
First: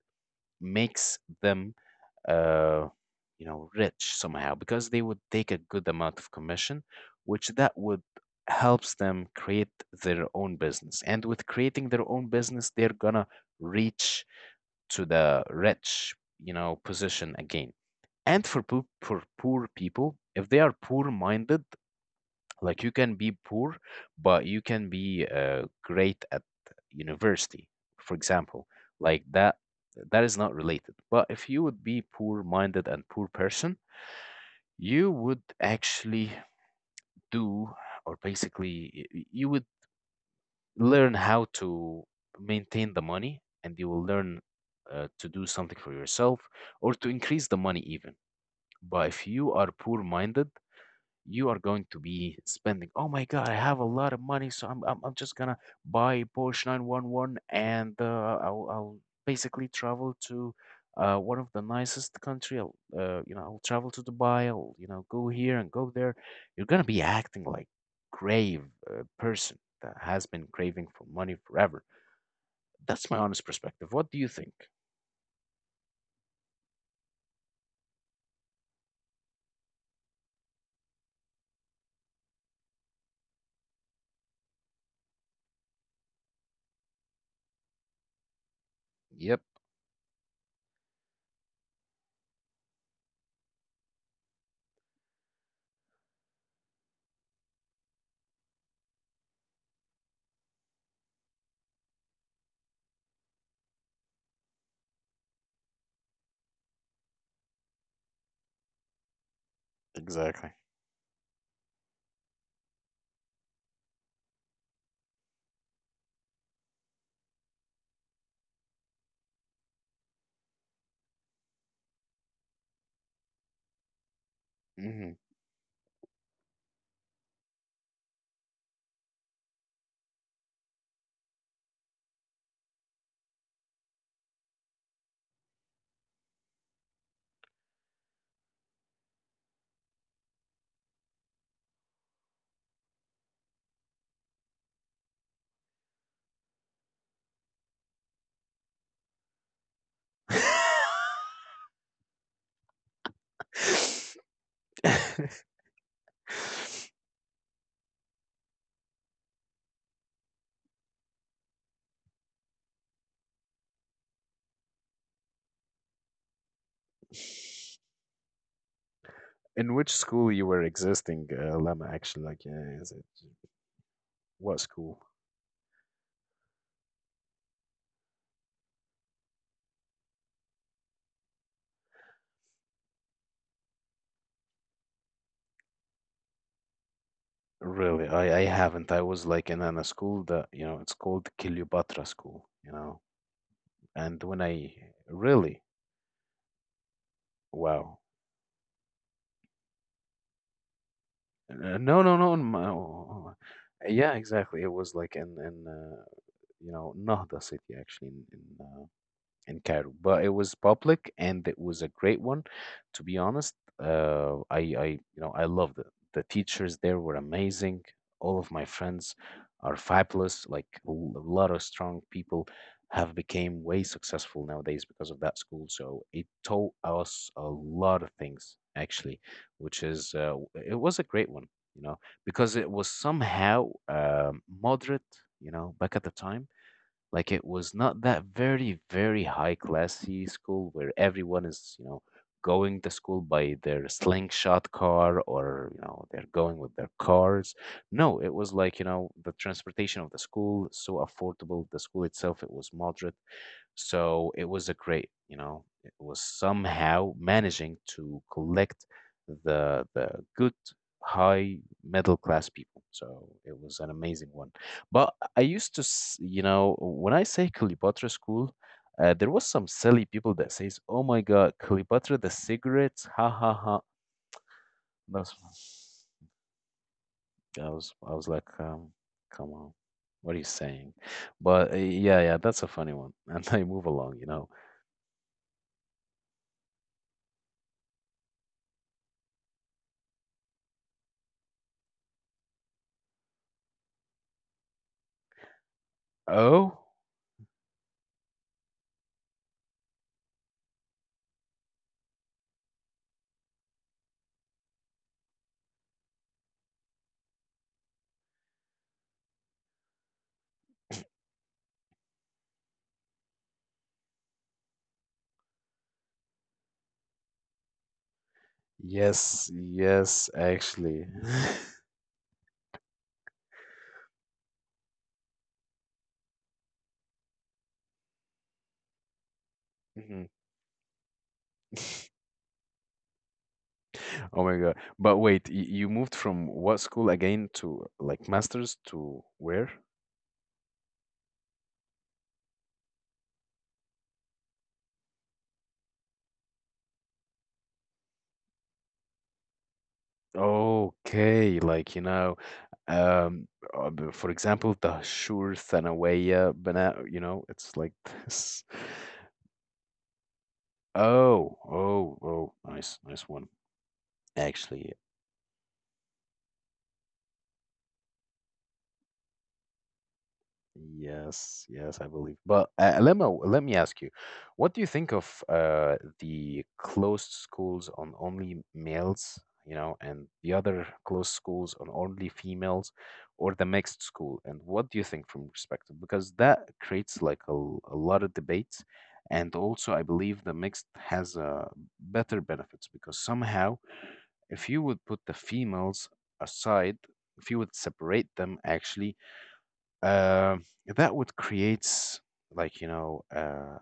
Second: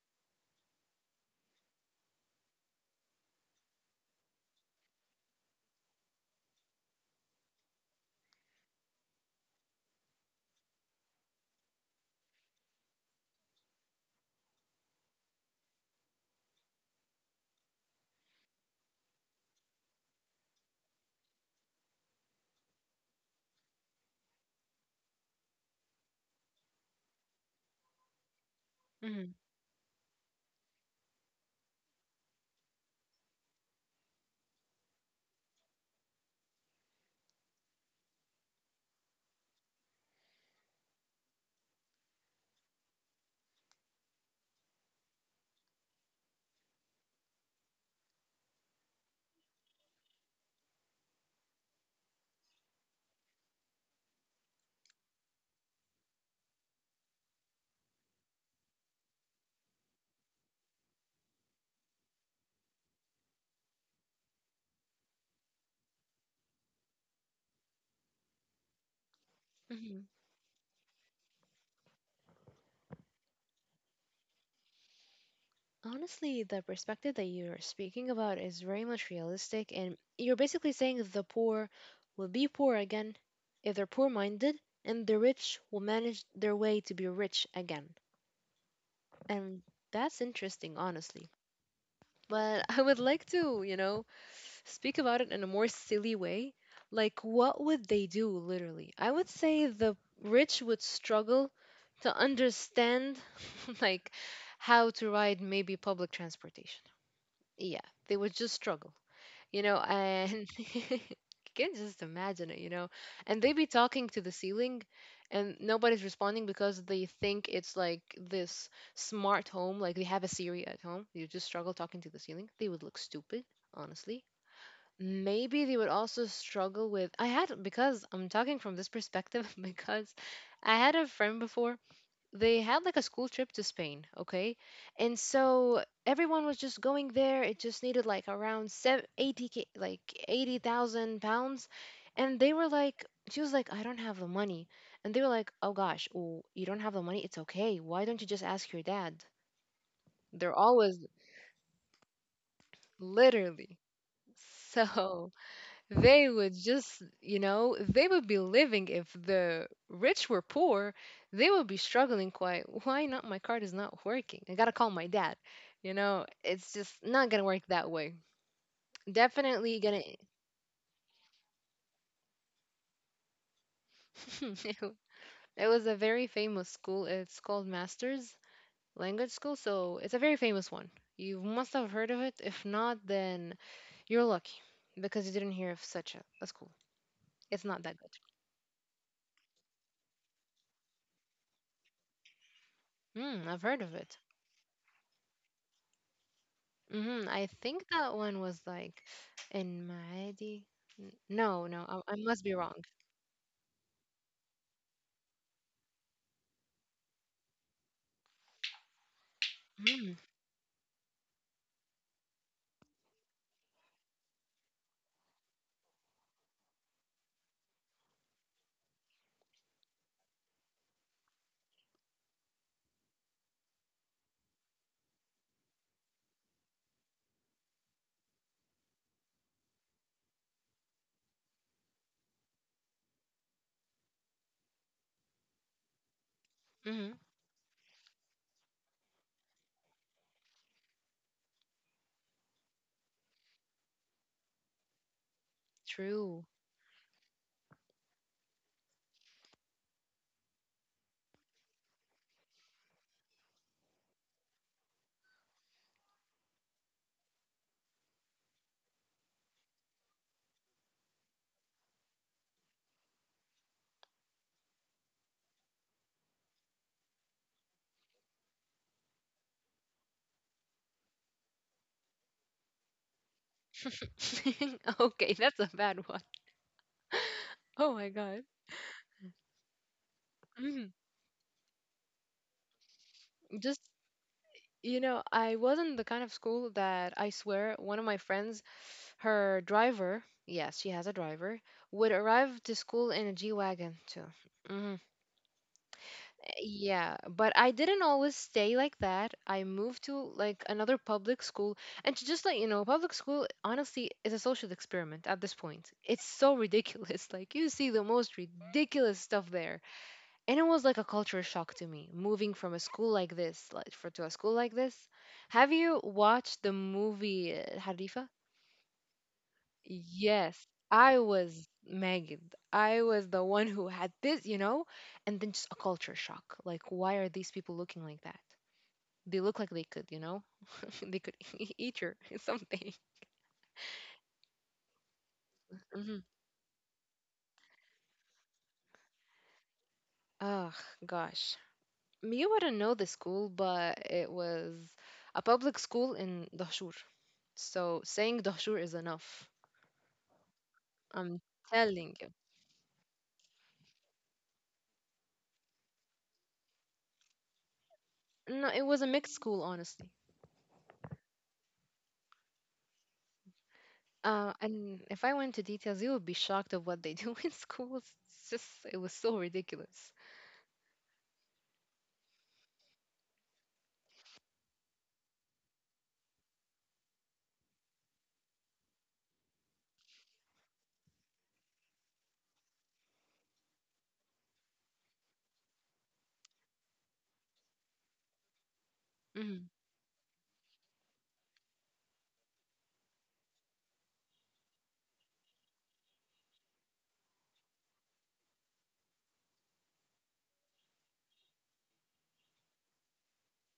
makes them uh, rich somehow, because they would take a good amount of commission, which that would helps them create their own business, and with creating their own business they're gonna reach to the rich, position again. And for for poor people, if they are poor minded, like you can be poor, but you can be great at university, for example. Like
Hmm.
that, that is not related. But if you would be poor-minded and poor person, you would actually do, or basically, you would learn how to maintain the money, and you will learn to do something for yourself, or to increase the money even. But if you are poor-minded, you are going to be spending. Oh my God, I have a lot of money, so I'm just gonna buy a Porsche 911 and I'll basically travel to one of the nicest country. I'll I'll travel to Dubai. I'll go here and go there. You're gonna be acting like grave person that
Hmm.
has been craving for money forever. That's my honest perspective. What do you think?
Honestly, the perspective that you're speaking about is very much realistic, and you're basically saying the poor will be poor again if they're poor minded, and the rich will manage their way to be rich again.
Yep,
And that's interesting, honestly. But I would like to, you know, speak about it in a more silly way, like what would they do literally? I would say the rich would struggle to understand like how to ride maybe public transportation. Yeah, they would just struggle. You know, and
exactly.
you can just imagine it, you know. And they be talking to the ceiling and nobody's responding because they think it's like this smart home, like they have a Siri at home. You just struggle talking to the ceiling. They would look stupid, honestly.
Hmm.
Maybe they would also struggle with. I had, because I'm talking from this perspective, because I had a friend before. They had like a school trip to Spain, okay, and so everyone was just going there. It just needed like around 70, 80 like 80,000 pounds, and they were like, she was like, I don't have the money. And they were like, oh gosh, oh, you don't have the money, it's okay, why don't you just ask your dad. They're always, literally. So they would just, you know, they would be living. If the rich were poor, they would be struggling quite. Why not? My card is not working. I gotta call my dad. You know, it's just not gonna work that way.
In
Definitely
which
gonna.
school you were existing, Lama, actually, like, is it what school?
It was a very famous school. It's called Masters Language School, so it's a very famous one. You must have heard of it. If not, then you're lucky, because you didn't hear of such a school. It's not that
Really,
good.
I haven't. I was like in, a school that, it's called Kilubatra School.
Mm, I've heard of it.
And when I really,
Hmm. I think
wow.
that one was like in Maadi. No, no,
No,
I,
no,
I
no. in
must be
my-
wrong.
oh, oh, yeah, exactly. It was like in, Nahda city, actually, in, in Cairo,
Mm,
but it was public and it was a great one. To be honest, uh, I, I, I loved it. The teachers there were amazing. All of my friends are fabulous. Like a lot of strong people have became way successful nowadays because of that school. So it taught us a lot of things actually, which is it was a great one, you know, because it was somehow moderate, back at the time,
hmm.
like it was not that very, very high classy school where everyone is, going to school by their slingshot car or, they're
True.
going with their cars. No, it was like, you know, the transportation of the school so affordable. The school itself, it was moderate, so it was a great, you know, it was somehow managing to collect the good high middle class people. So it was an amazing one. But I used to, you know, when I say Cleopatra school, there was some silly people that says, "Oh my God, Cleopatra the cigarettes, ha ha ha."
Okay,
That's
that's a bad one.
I
Oh
was,
my
I was
god.
like, come on, what are you
Mhm.
saying? But yeah, yeah, that's a funny one. And I
Just,
move along, you know.
you know, I wasn't the kind of school that, I swear, one of my friends, her driver, yes, she has a driver, would arrive to school in a G wagon too. Mm-hmm.
Oh.
Yeah, but I didn't always stay like that. I moved to like another public school. And to just let you know, public school honestly is a social experiment at this point. It's so ridiculous. Like you see the most ridiculous stuff there. And it was like a culture shock to me, moving from a school like this, like, for, to a school like this. Have you watched the movie Harifa?
Yes, yes,
Yes,
actually.
I was Magid. I was the one who had this, you know, and then just a culture shock. Like, why are these people looking like that? They look like they could, you
Mhm.
know, they could eat your something.
Oh my God. But wait, y you moved
Mhm.
from what school again to like master's to where?
Oh, gosh. You wouldn't know the school, but it was a public school in Dahshur. So saying Dahshur is enough. I'm
Okay, like, you
telling
know,
you.
um, for example, the Dahshur Thanawiya Bana, you know, it's like this.
No, it was a mixed school, honestly.
Oh, oh, oh, nice, nice one, actually.
And if I went to details, you would be shocked of what they do in schools. It's just, it was so ridiculous.
Yes, yes, I believe. But let me ask you, what do you think of the closed schools on only males, you know, and the other closed schools on only females, or the mixed school? And what do you think from perspective? Because that creates like a, a lot of debates, and
Mm,
also I believe the mixed has better benefits, because somehow, if you would put the females aside, if you would separate them actually, um, that would create like, you know,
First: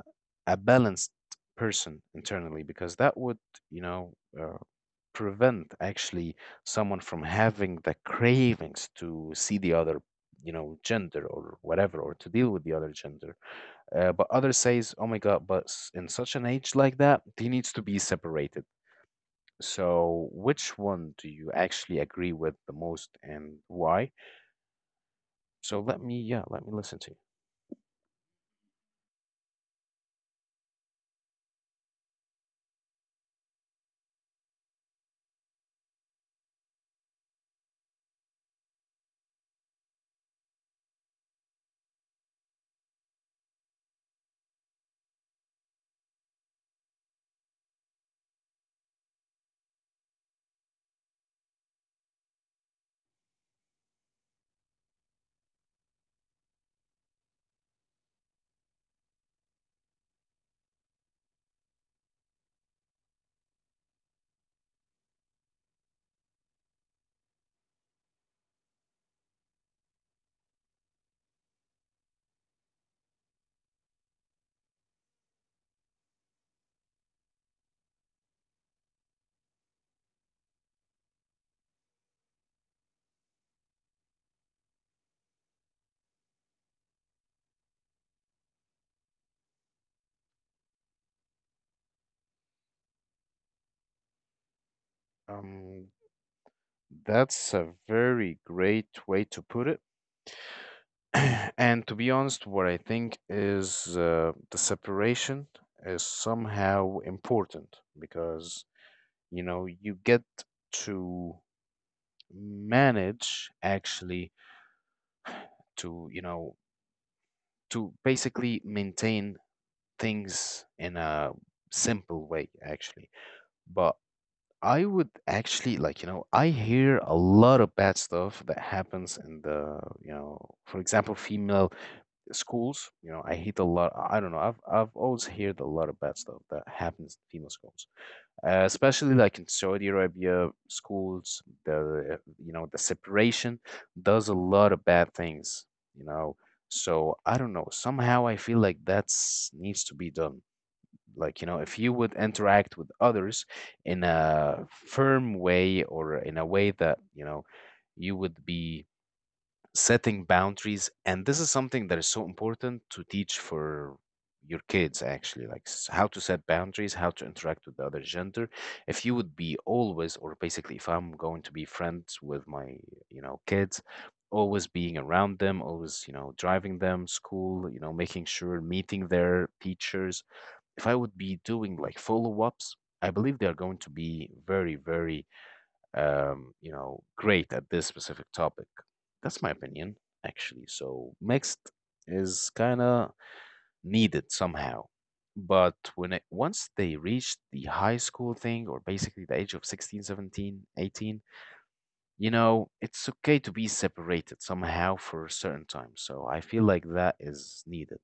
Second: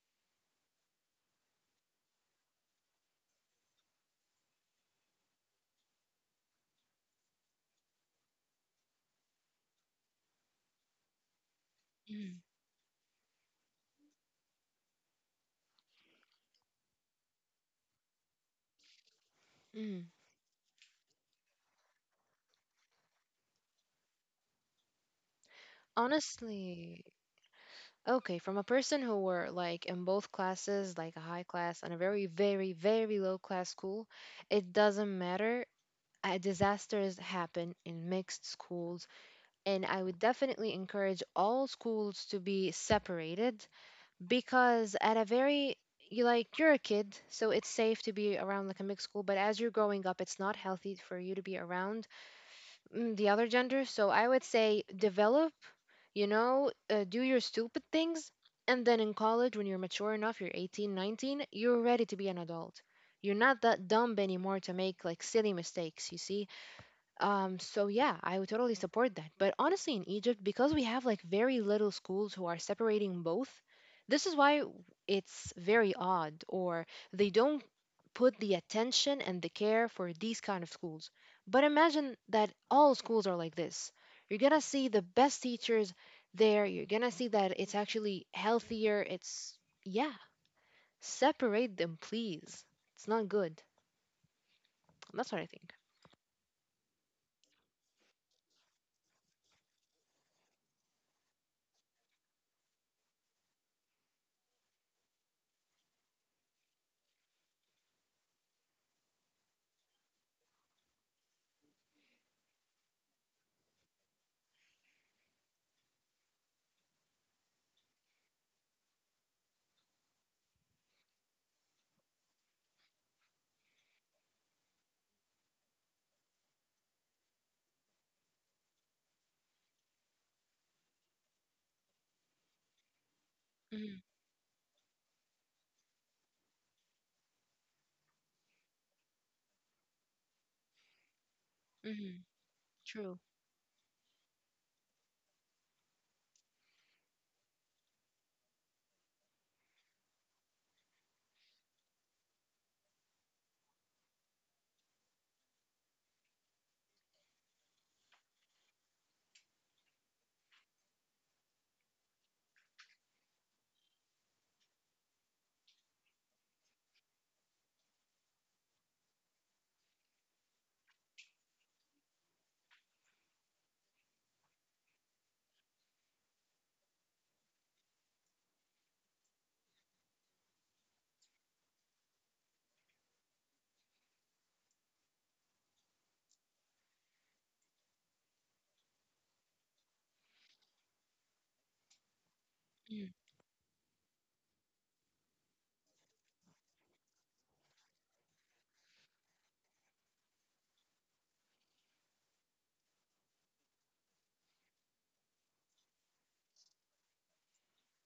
a balanced person internally, because that would, you know, uh, prevent actually someone from having the cravings to see the other, you know, gender or whatever, or to
mm,
deal with the other gender. But others says, oh my God, but in such an age like that they needs to be separated.
mm.
So which one do you actually agree with the most, and why? So let me, yeah,
Honestly,
let me listen to you.
okay, from a person who were like in both classes, like a high class and a very, very, very low class school, it doesn't matter. Disasters happen in mixed schools, and I would definitely encourage all schools to be separated, because at a very you like, you're a kid, so it's safe to be around like a mixed school, but as you're growing up, it's not healthy for you to be around the other gender. So I would say develop, you know, do your stupid things, and then in college, when you're mature enough, you're 18, 19, you're ready to be an adult, you're not that dumb anymore to make like silly mistakes, you see. So yeah, I would totally support that. But honestly, in Egypt, because we have like very little schools who are separating both, this is why it's very odd, or they don't put the attention and the care for these kind of schools. But imagine that all schools are like this. You're gonna see the best teachers there. You're gonna see that it's actually healthier. It's Yeah, separate them, please. It's not good. That's what I think.
Um, that's a very great way to put it. And to be honest, what I think is, the separation is somehow important because, you know, you get to manage actually to, you know, to basically maintain things in a simple way actually. But I would actually, like, you know, I hear a lot of bad stuff that happens in the, you know, for example, female schools. You know, I hate a lot,
Hmm.
I don't know, I've always heard a lot of bad stuff that happens in female schools, especially like in Saudi Arabia schools. The,
Hmm.
you know, the
True.
separation does a lot of bad things, you know. So I don't know. Somehow I feel like that's needs to be done. Like, you know, if you would interact with others in a firm way, or in a way that, you know, you would be setting boundaries, and this is something that is so important to teach for your kids actually, like how to set boundaries, how to interact with the other gender. If you would be always, or basically, if I'm going to be friends with my, you know, kids, always being around them, always, you know, driving them school, you know, making sure meeting their teachers, if I would be doing like follow-ups, I believe they are going to be very, very, you know, great at this specific topic. That's my opinion, actually. So mixed is kind of needed somehow. But when it once they reach the high school thing, or basically the age of 16, 17, 18, you know, it's okay to be separated somehow for a certain time. So I feel like that is needed.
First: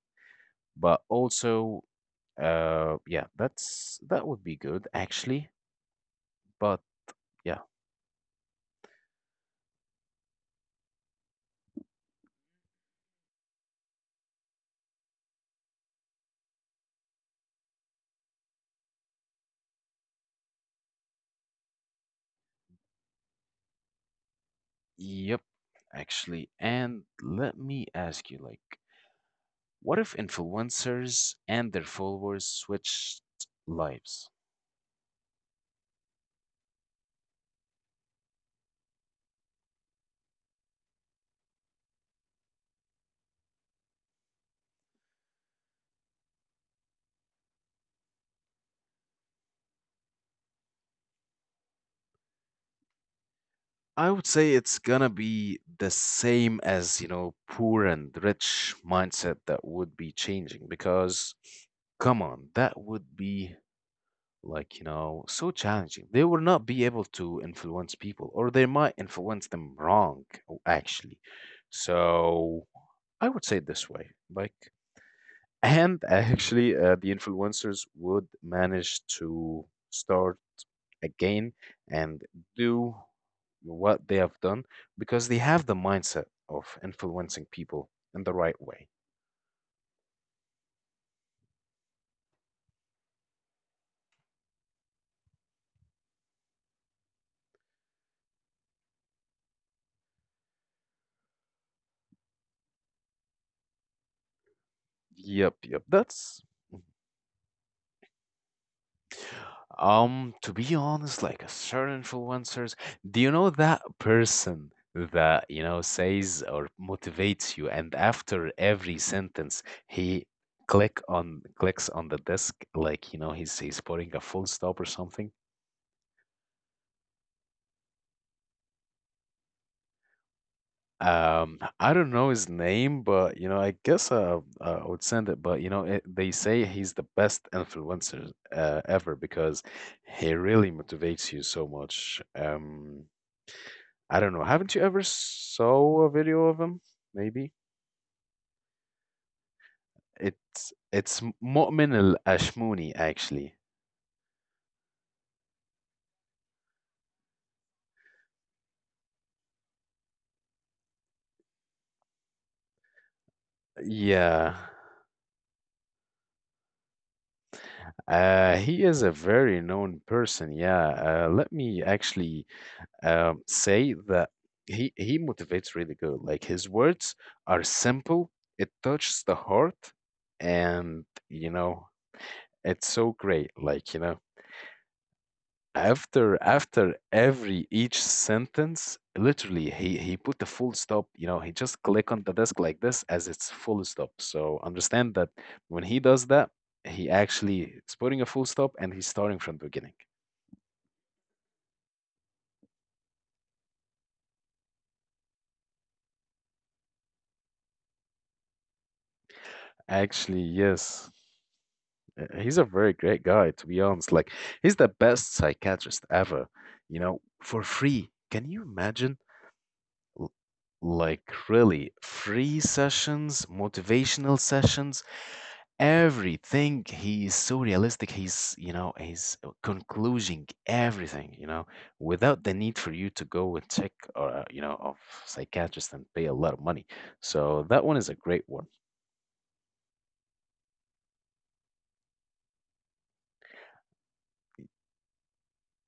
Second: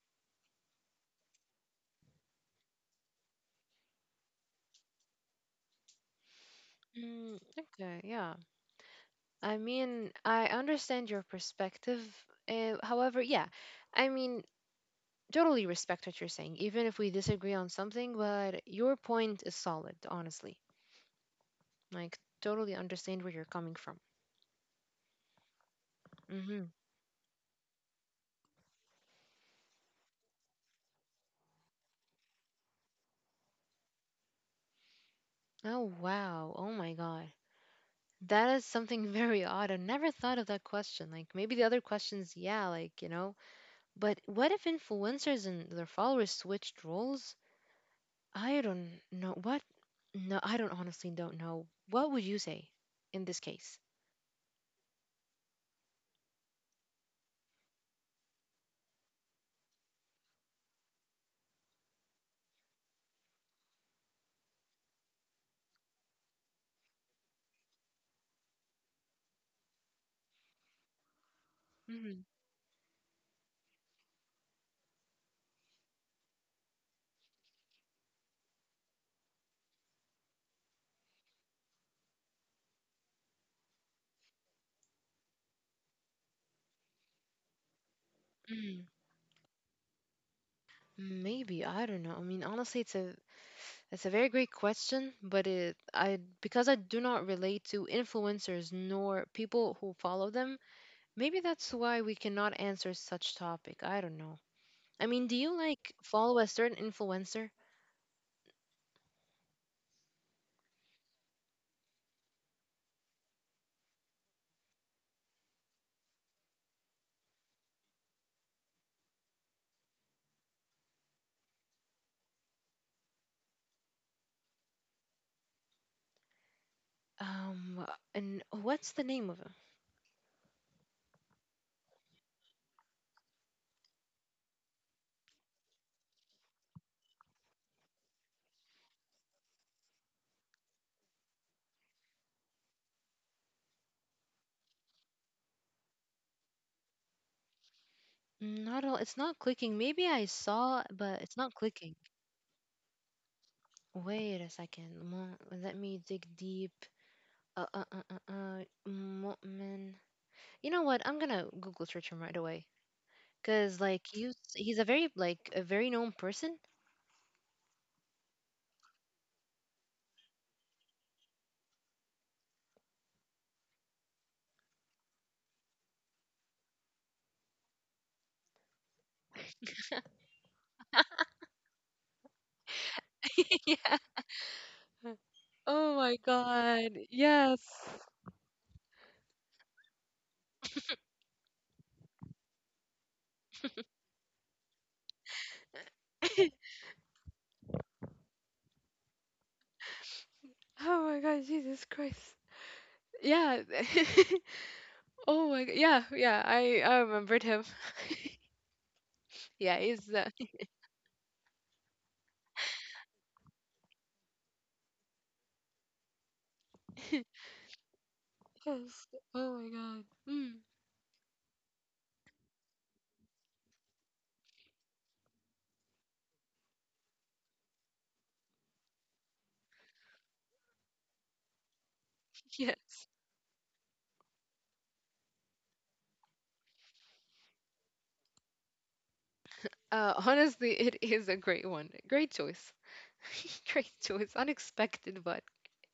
But also, yeah, that would be good actually. But
Mm,
yeah.
okay, yeah. I mean, I understand your perspective. However, yeah, I mean, totally respect what you're saying, even if we disagree on something, but your point is solid, honestly. Like, totally understand where you're coming from.
Yep, actually.
Mm-hmm.
And let me ask you, like, what if influencers and their followers switched lives?
Oh, wow. Oh my God. That is something very odd. I never thought of that question. Like, maybe the other questions, yeah, like, you know, but what if influencers and their followers switched roles? I don't know what. No, I don't honestly don't know. What would you say in this case?
I would say it's gonna be the same as, you know, poor and rich mindset that would be changing, because, come on, that would be like, you know, so challenging. They will not be able to influence people, or they might influence them wrong, actually.
Hmm.
So I would say it this way, like, and actually, the influencers would manage to start again and do what they have done, because they have the mindset of influencing people in the right
Hmm.
way.
Maybe I don't know. I mean, honestly, it's a very great question, but it I, because I do not relate to influencers nor people who follow them. Maybe that's why we cannot answer such topic. I don't know. I mean, do you
Yep, yep.
like follow a
That's
certain influencer?
To be honest, like a certain influencers, do you know that person that, you know, says or motivates you, and after every sentence he clicks on the desk, like, you know, he's putting a full stop or something.
Um, and what's the name of him?
I don't know his name, but you know, I guess I would send it. But you know, it, they say he's the best influencer ever, because he really motivates you so much. I don't know. Haven't you ever saw a video of him? Maybe
Not all. It's not clicking. Maybe I saw,
it's
but
it's
it's not clicking.
Mu'min al Ashmuni actually.
Wait a second. Let me dig deep. Mu'min. You know what? I'm gonna Google search him right away. Cause like you,
Yeah,
he's a very like a very known person.
he is a very known person. Yeah, let me actually, say that he motivates really good. Like his words are simple. It touches the heart, and you know, it's so great. Like,
Yeah.
you know.
Oh my
After after
God. Yes.
every each sentence literally he put a full stop, you know, he just click on the desk like this as its full stop, so understand that when he does that, he actually is putting a full stop, and he's starting from the beginning.
Oh my God, Jesus Christ. Yeah. Oh my God. Yeah, yeah. I remembered him. Yeah, he's.
Actually, yes. He's a very great guy, to be honest, like he's the best psychiatrist ever, you
Yes.
know, for free. Can you imagine?
Oh my God.
L-
Mm,
like really free sessions, motivational sessions, everything. He's so realistic, he's, you know, he's concluding everything, you know, without the need for
yes.
you to go and check, or you know, of psychiatrist and pay a lot of money. So that one is a great one.
Honestly, it is a great one. Great choice. Great choice. Unexpected, but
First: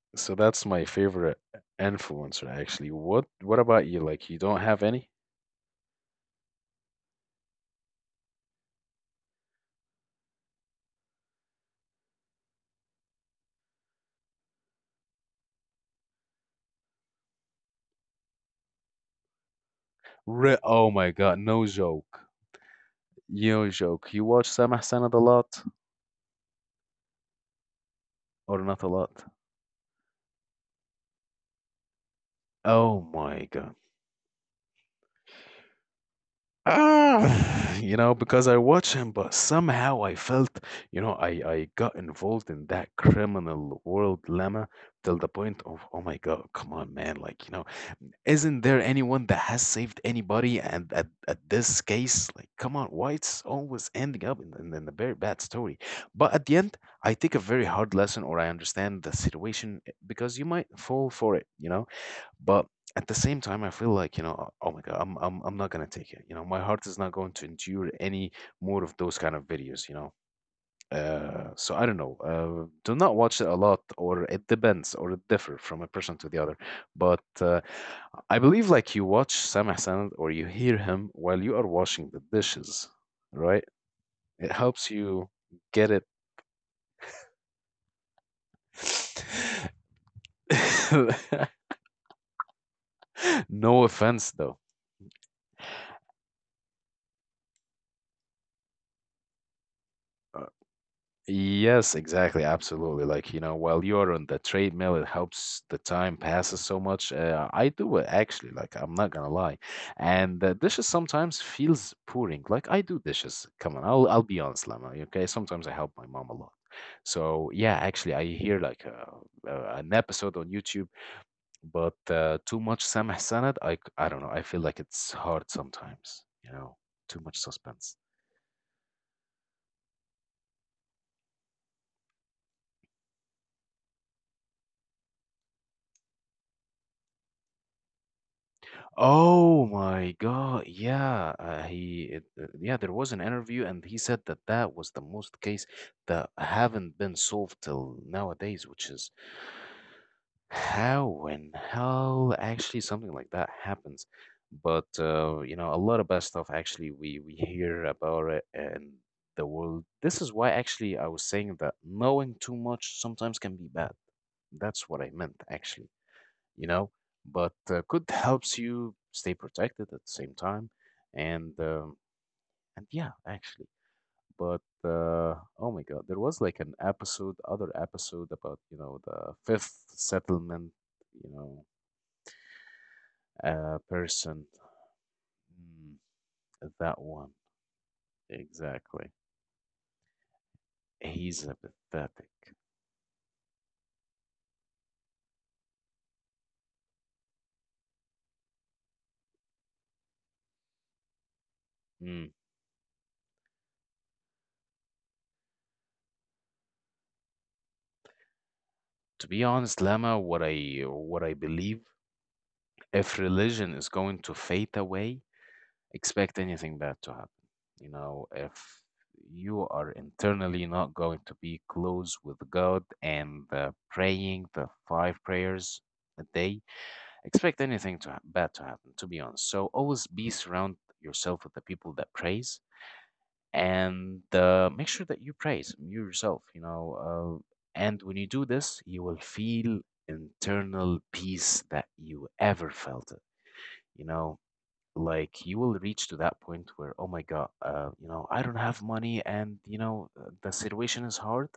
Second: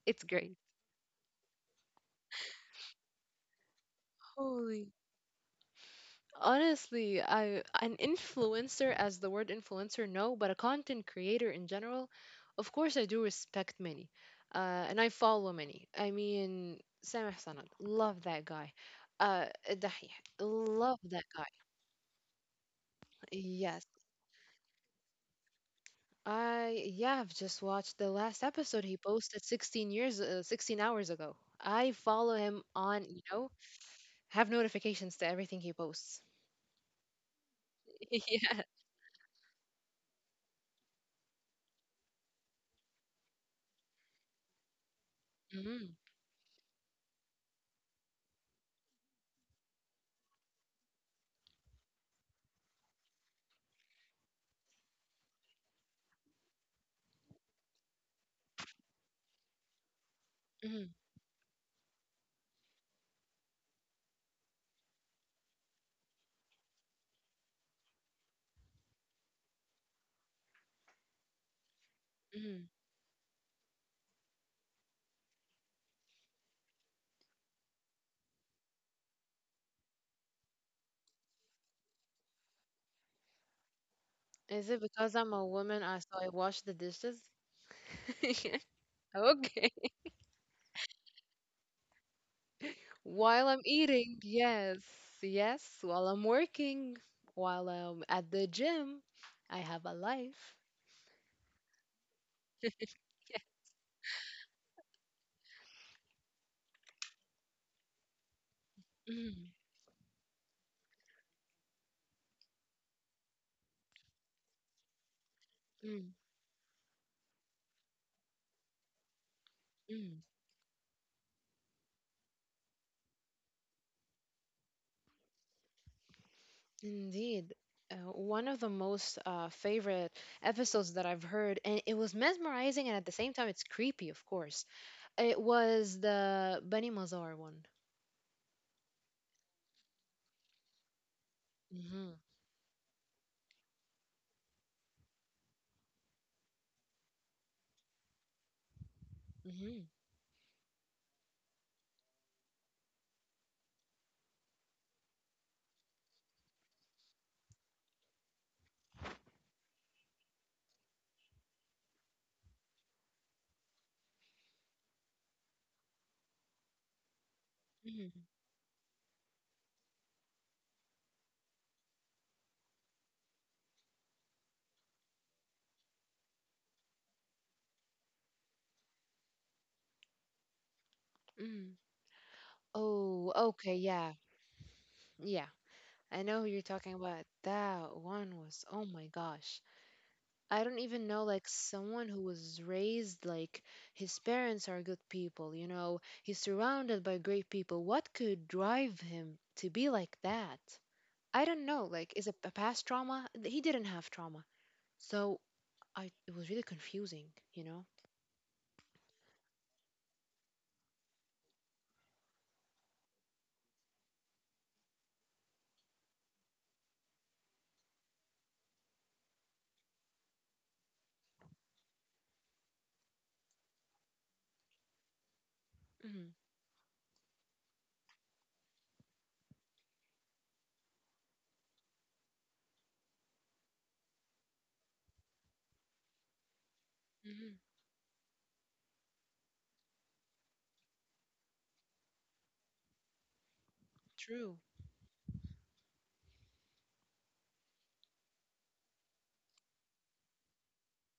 it's
So
great.
that's my favorite influencer actually. What about you? Like, you don't have
Holy.
any
Honestly, I an influencer as the word influencer, no, but a content creator in general, of course I do respect many. And I follow many. I mean, Sam Hassan, love that guy. Dahih,
Oh
love
my
that
god,
guy.
no joke, no
Yes,
joke, you watch Samah Sanad a lot
I yeah, I've just watched the last
or not
episode
a
he
lot?
posted 16 years 16 hours ago. I follow him
Oh
on, you
my
know,
God.
have notifications to everything he posts.
Ah, you know, because I
Yeah.
watch him, but somehow I felt, you know, I got involved in that criminal world lemma till the point of,
Mm-hmm,
oh my God, come on, man. Like, you know, isn't there anyone that has saved anybody? And at this case, like, come on, why it's always ending up in a very bad story? But at the end, I take a very hard lesson, or I understand the situation eh, because you might
mm-hmm,
fall for it, you know? But at the same time, I feel like, you know, oh, oh my God, I'm not gonna take it. You know, my heart is not going to endure any more of those kind of videos, you know. So I don't know.
mm-hmm.
Do not watch it a lot, or it depends, or it differ from a person to the other. But I believe like you watch Sam Hassan, or you hear him while you are washing the dishes, right? It
Is it
helps
because
you
I'm a woman
get
I
it.
so I wash the dishes? Okay. While I'm
No
eating,
offense though.
yes. Yes, while I'm working, while I'm at the gym, I have a life.
Yes, exactly. Absolutely. Like, you
Yeah.
know, while you're on the treadmill, it helps the time passes so much. I do it actually, like, I'm not gonna lie.
Mm,
And the dishes sometimes feels boring. Like, I do dishes. Come on, I'll be honest, Lama. Okay, sometimes I help my mom
mm,
a lot. So yeah, actually, I hear like an episode
mm.
on YouTube, but too much Sameh Sanad, I, I don't know. I feel like it's hard sometimes, you know, too much
Indeed.
suspense.
One of the most favorite episodes that I've heard, and it was mesmerizing and at the same time it's creepy, of course. It was the Bunny Mazar one.
Oh my God. Yeah.
Mm-hmm.
Yeah, there was an interview and he said that that was the most case that haven't been solved till nowadays, which is
Mm-hmm.
how in hell actually something like that happens? But you know, a lot of bad stuff actually we hear about it in the world. This is why actually I was saying that knowing too much sometimes can be bad. That's what I meant actually, you know. But good helps
Mm-hmm.
you stay protected at the same time, and um, and yeah, actually. But oh my God, there was like an episode, other episode about, you know, the fifth settlement, you know,
Mm-hmm. Oh, okay,
person.
yeah. Yeah.
Mm,
I know who
that
you're
one.
talking about. That one was,
Exactly.
oh my gosh. I don't
He's
even
a
know, like,
pathetic.
someone who was raised like his parents are good people, you know, he's surrounded by great people. What could drive him to be like that? I don't know,
Mm.
like, is it a past trauma? He didn't have trauma. So I it was really confusing, you know?
To be honest, Lama, what I believe, if religion is going to fade away, expect anything bad to happen. You know, if you are internally not going to be close with God and the praying the five prayers a day,
Hmm.
expect anything to bad to happen. To be honest, so always be surround yourself with the people that praise and make sure that you praise you yourself
Hmm.
and when you do this you will feel internal peace that you ever felt it you know
True.
like you will reach to that point where oh my god, you know, I don't have money, and the situation is hard,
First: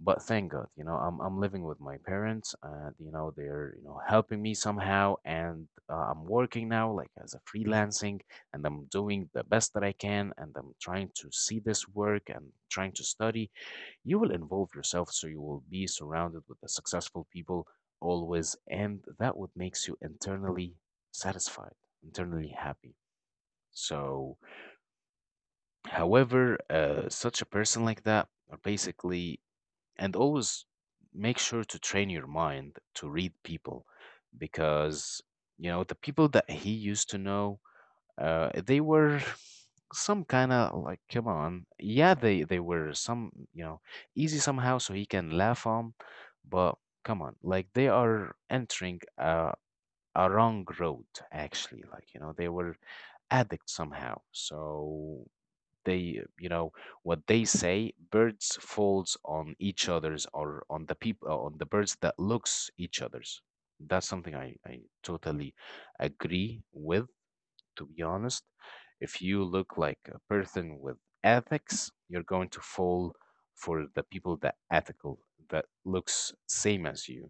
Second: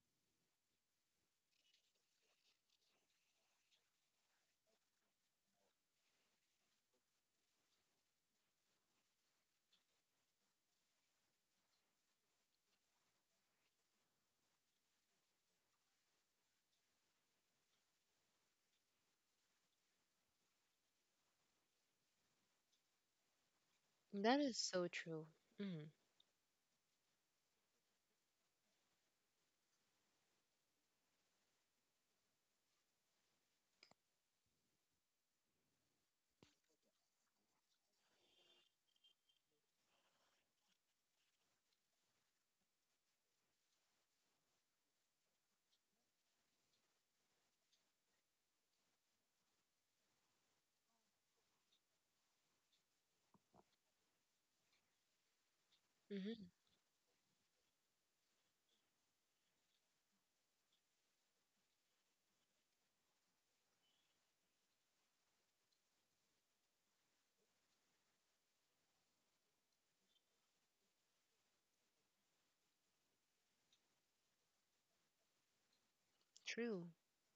but thank God, you know, I'm living with my parents, and you know they're you know helping me somehow, and I'm working now like as a freelancing, and I'm doing the best that I can, and I'm trying to see this work and trying to study. You will involve yourself, so you will be surrounded with the successful people always, and that what makes you internally satisfied, internally happy. So,
That is so true. Hmm.
however, such a person like that are basically and always make sure to train your mind to read people because you know the people that he used to know, they were some kind of like, come on, yeah, they were some, you know, easy somehow so he can laugh on, but come on, like they are entering a wrong road actually, like you know they were addicts somehow, so they,
Hmm.
you know what they say, birds falls on each other's, or on the people on the birds that looks each other's. That's something I totally agree with, to be honest. If you look like a person with ethics, you're going to fall for the people that ethical, that looks
True.
same as you.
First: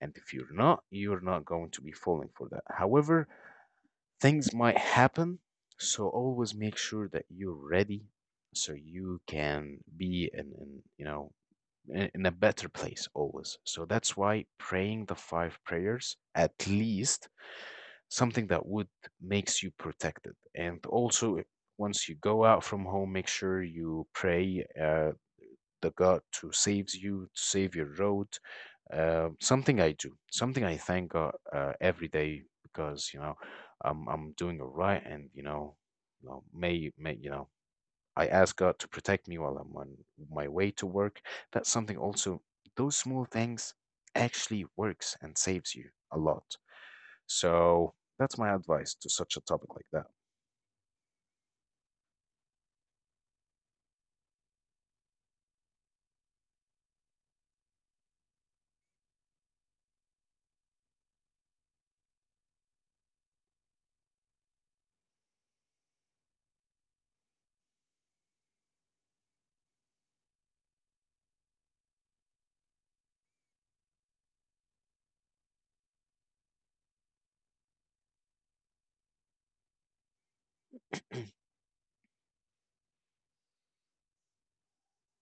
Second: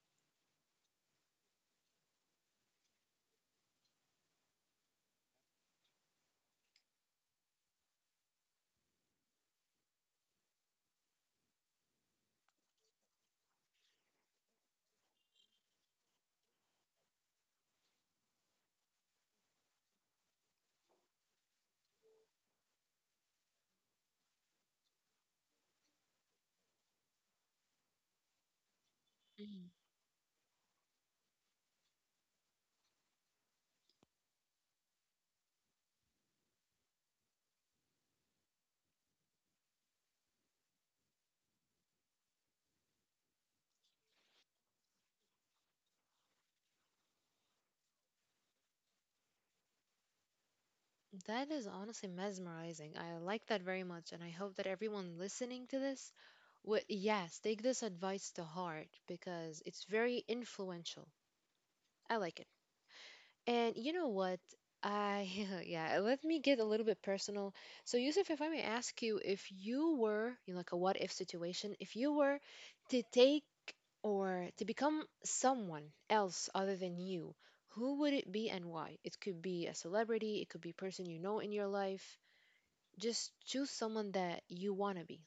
And if you're not, you're not going to be falling for that, however things might happen. So always make sure that you're ready so you can be in you know, in a better place always. So that's why praying the five prayers, at least, something that would makes you protected. And also, once you go out from home, make sure you pray. The God to saves you, to save your road.
Mhm.
Something I do, something I thank God every day because you know I'm doing all right, and you know, may you know, I ask God to protect me while I'm on my way to work. That's something also. Those small things actually works and saves you a lot. So that's my advice to such a topic like that.
That is honestly mesmerizing. I like that very much, and I hope that everyone listening to this would, yes, take this advice to heart because it's very influential. I like it. And you know what? I yeah, let me get a little bit personal. So Yusuf, if I may ask you, if you were in like a what if situation, if you were to take or to become someone else other than you, who would it be and why? It could be a celebrity, it could be a person you know in your life. Just choose someone that you want to be.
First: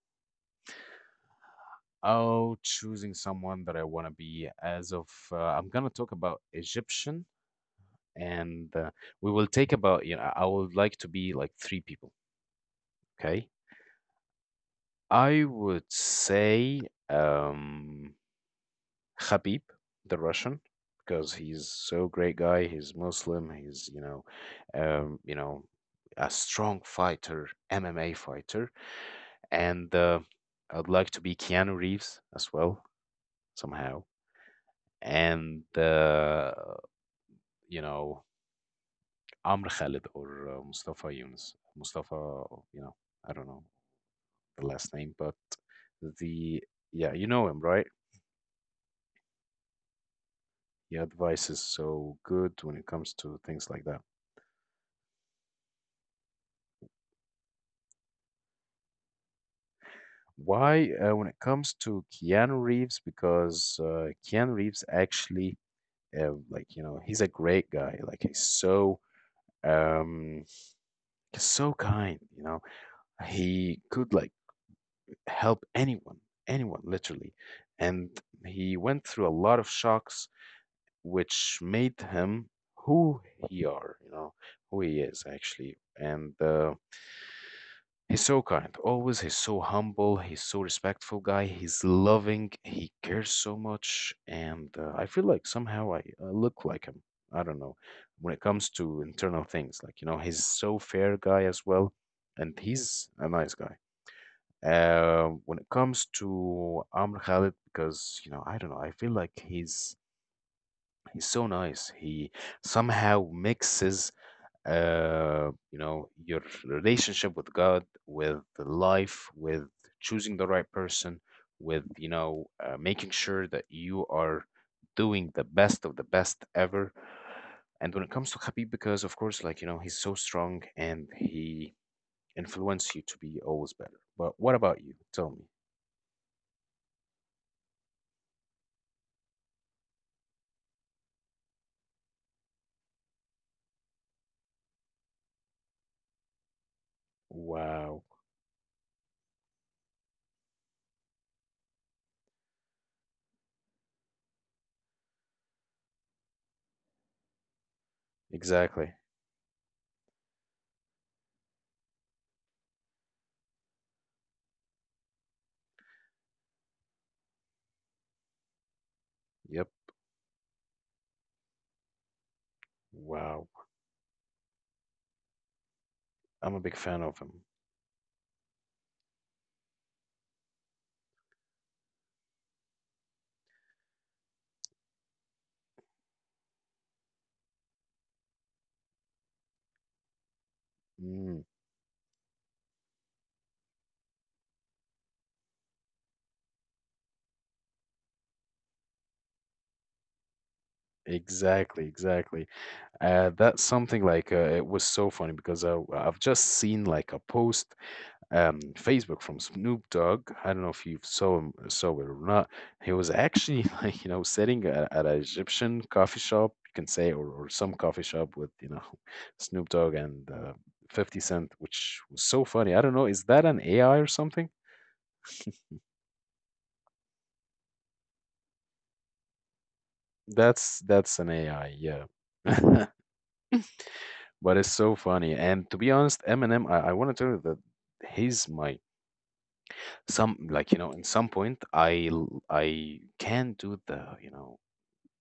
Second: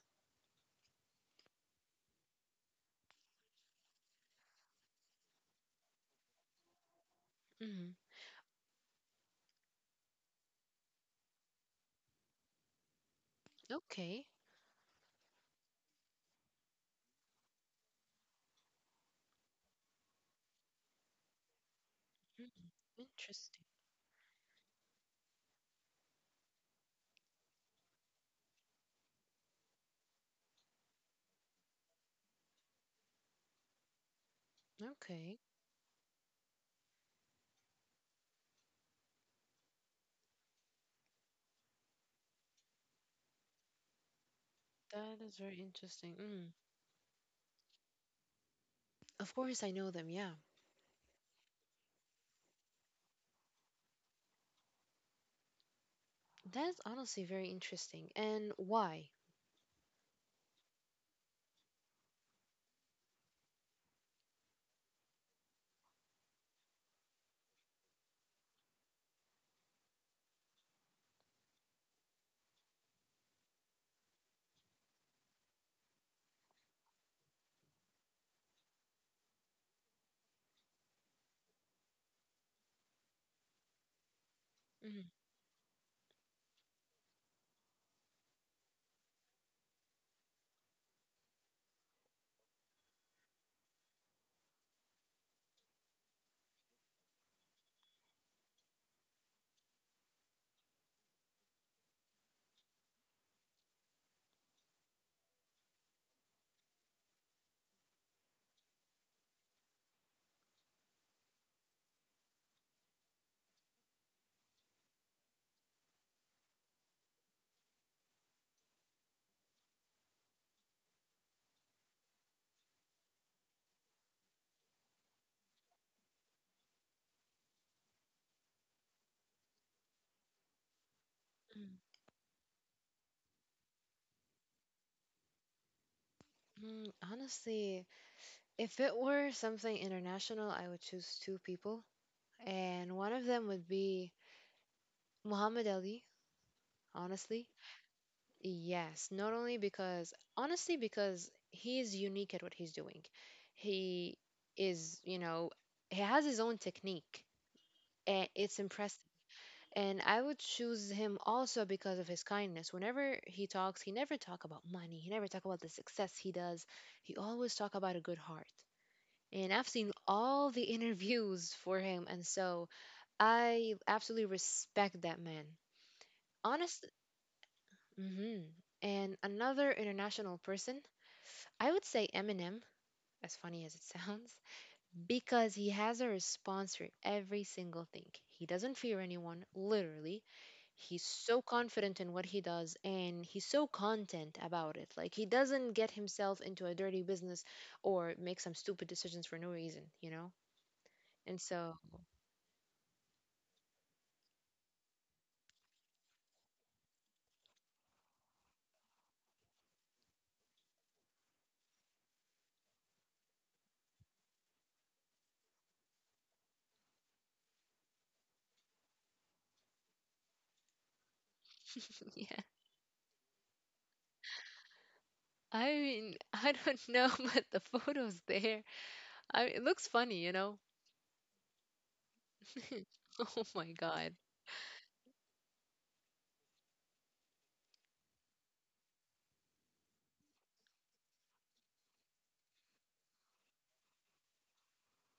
Oh, choosing someone that I want to be, as of I'm gonna talk about Egyptian
Hmm.
and we will take about, you know, I would like to be like three people, okay.
Okay.
I would say, um Khabib, the Russian, because he's so great
Mm,
guy, he's Muslim,
interesting.
he's, you know, you know, a strong fighter, MMA fighter. And I'd like to be Keanu Reeves as well, somehow.
Okay.
And you know, Amr Khalid, or Mustafa Yunus, Mustafa, you know, I don't know the last name,
That is
but
very interesting. Mm.
the, yeah, you know him, right?
Of course, I know them. Yeah.
Your advice is so good when it comes to things like that.
That's honestly very interesting. And why?
Why, when it comes to Keanu Reeves, because Keanu Reeves actually, like you know, he's a great guy. Like he's so, um, he's so kind. You know, he could like help anyone, anyone, literally, and he went through a lot of shocks which made him who he are, you know, who he
Mhm,
is actually. And he's so kind, always. He's so humble. He's so respectful guy. He's loving. He cares so much, and I feel like somehow I look like him. I don't know, when it comes to internal things, like you know, he's so fair guy as well, and he's a nice guy. When it comes to Amr Khalid, because you know, I don't know, I feel like he's so nice. He somehow mixes, you know, your relationship with God, with life, with choosing the right person, with you know, making sure that you are doing the best of the best ever. And when it comes to Khabib, because of course, like you know, he's so strong and he
mhm.
influences you to be always better. But what about you? Tell me.
Mm, honestly, if it were something international, I would choose two people. And one of them would be Muhammad Ali, honestly.
Wow.
Yes, not only because, honestly, because he is unique at what he's doing. He is, you know, he has his own technique. And it's
Exactly.
impressive. And I would choose him also because of his kindness. Whenever he talks, he never talk about money. He never talk about the success he does. He always talk about a good heart. And
Yep.
I've seen all the interviews for him, and so
Wow.
I absolutely respect that man.
I'm a big
Honest.
fan of him.
Hmm. And another international person, I would say Eminem. As funny as it sounds, because he has a response for every single thing. He doesn't fear anyone, literally. He's so
Mm,
confident in what he does and he's so content about it. Like, he doesn't get himself into a dirty business or make some stupid decisions for no reason, you know? And so,
exactly, exactly. That's something like, it was so funny because I've just seen like a post Facebook from Snoop Dogg. I don't know if you saw it or not. He was actually like you know sitting at an Egyptian coffee shop, you can say, or some coffee shop with you know Snoop Dogg and 50 Cent, which was
yeah.
so funny. I don't know, is that an AI or something?
I mean, I don't know, but the photo's there. I it looks funny, you know?
That's an AI, yeah.
Oh my God.
But it's so funny. And to be honest, Eminem, I want to tell you that he's my some, like you know, in some point I can do the, you know,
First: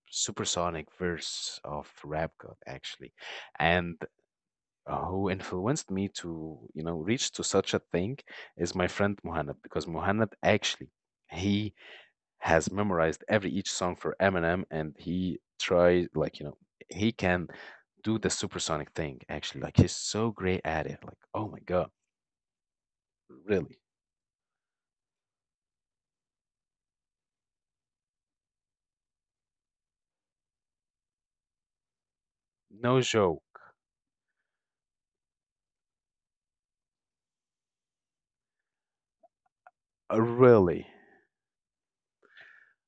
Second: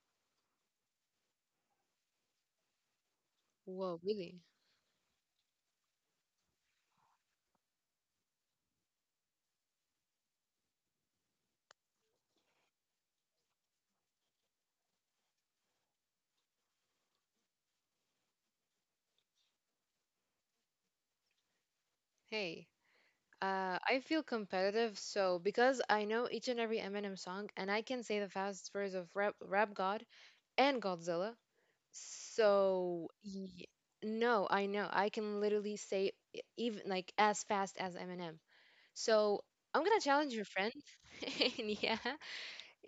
supersonic verse of Rap God actually. And
Whoa, really?
who influenced me to, you know, reach to such a thing is my friend Muhannad, because Muhannad actually, he has memorized every each song for Eminem, and he tries, like you know, he can do the supersonic thing actually. Like he's so great at it. Like oh my god,
Hey,
really?
I feel competitive, so because I know each and every Eminem song, and I can say the fast words of Rap, Rap God and Godzilla.
No
So
joke.
y- no, I know I can literally say e- even like as fast as Eminem. So I'm gonna challenge your friend.
Really?
Yeah,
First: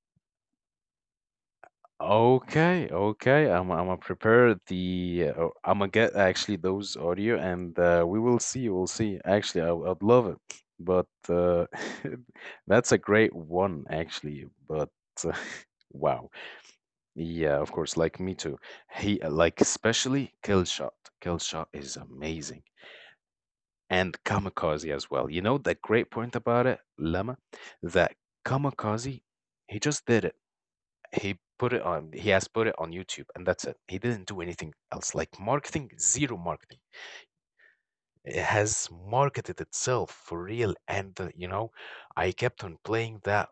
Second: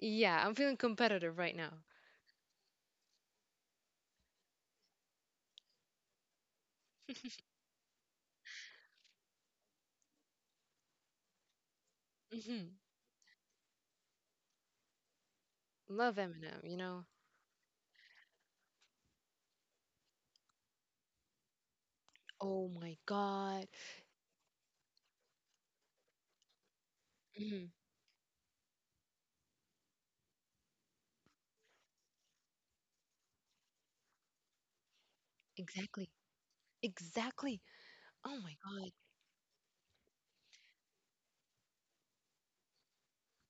yeah, I'm feeling competitive right now.
Okay, okay. I'm gonna prepare the. I'm gonna get actually those audio, and we will see. We'll see. Actually, I would love it, but
Hmm.
that's a great one actually. But
Love
wow.
Eminem, you know.
Yeah, of course. Like me too. He like especially Killshot. Killshot is amazing,
Oh my God.
and Kamikaze as well. You know the great point about it, Lemma,
Hmm.
that Kamikaze, he just did it. He put it on. He has put it on YouTube, and that's it. He didn't do anything else. Like marketing,
Exactly.
zero marketing.
Exactly. Oh
It
my
has
God.
marketed itself for real, and you know, I kept on playing that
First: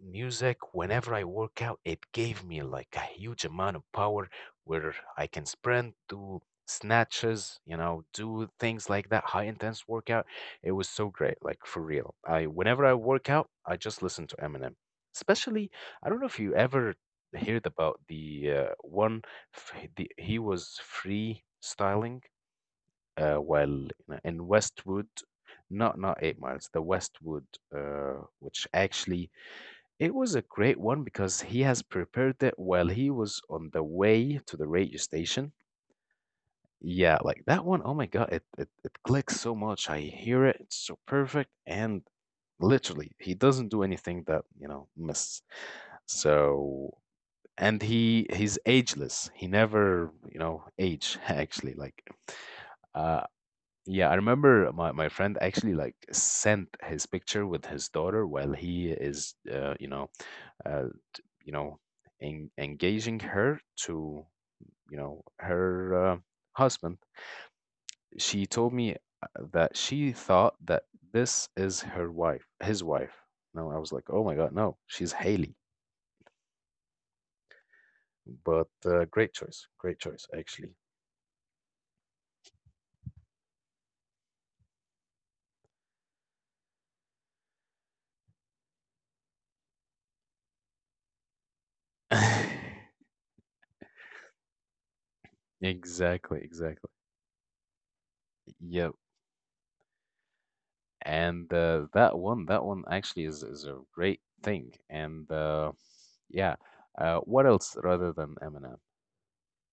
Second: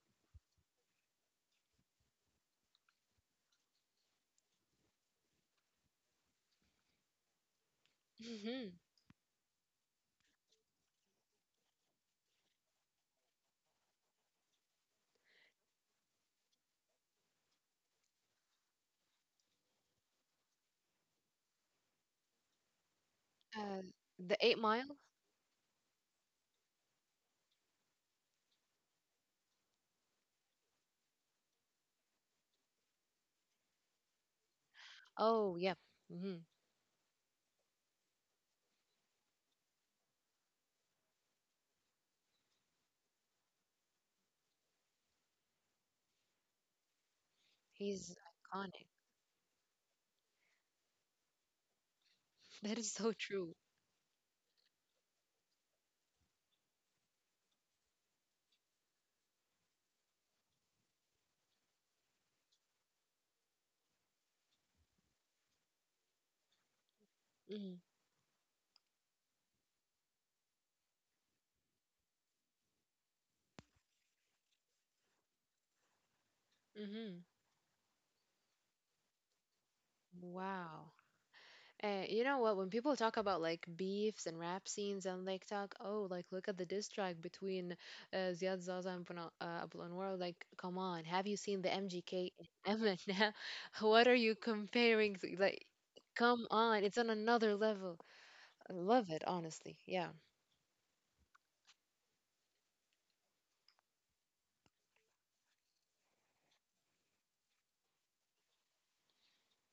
music whenever I work out. It gave me like a huge amount of power where I can sprint, do snatches, you know, do
Hmm.
things like that, high intense workout. It was so great, like for real. I whenever I work out, I just listen to Eminem. Especially, I don't know if you ever heard about the one the, he was freestyling, well,
Uh,
in
the
in
Eight Mile.
Westwood, not not 8 miles, the Westwood, uh, which actually, it was a great one because he has prepared it while he was on the way to the radio station.
Oh, yep. Hmm.
Yeah, like that one, oh my God, it clicks so much. I hear it, it's so perfect, and literally he doesn't do anything that, you know, miss. So and
He's
he's
iconic.
ageless. He never, you know, age actually like.
That is so
Uh,
true.
yeah, I remember my friend actually like sent his picture with his daughter while he is you know, uh, you know, en engaging her to you know her husband. She told me that she thought that this is her wife, his wife. No, I was like, oh my God, no, she's Haley.
Mm-hmm.
But great choice actually.
Wow. You know what? When people talk about like beefs and rap scenes and like talk, oh, like look at the diss track between Ziad Zaza and Abu Anwar. Like, come on, have you seen the MGK and Eminem? What are you comparing? To? Like,
Exactly,
come on,
exactly.
it's on another level. I
Yeah,
love it, honestly. Yeah.
and that one actually is a great thing, and yeah, what else rather than Eminem?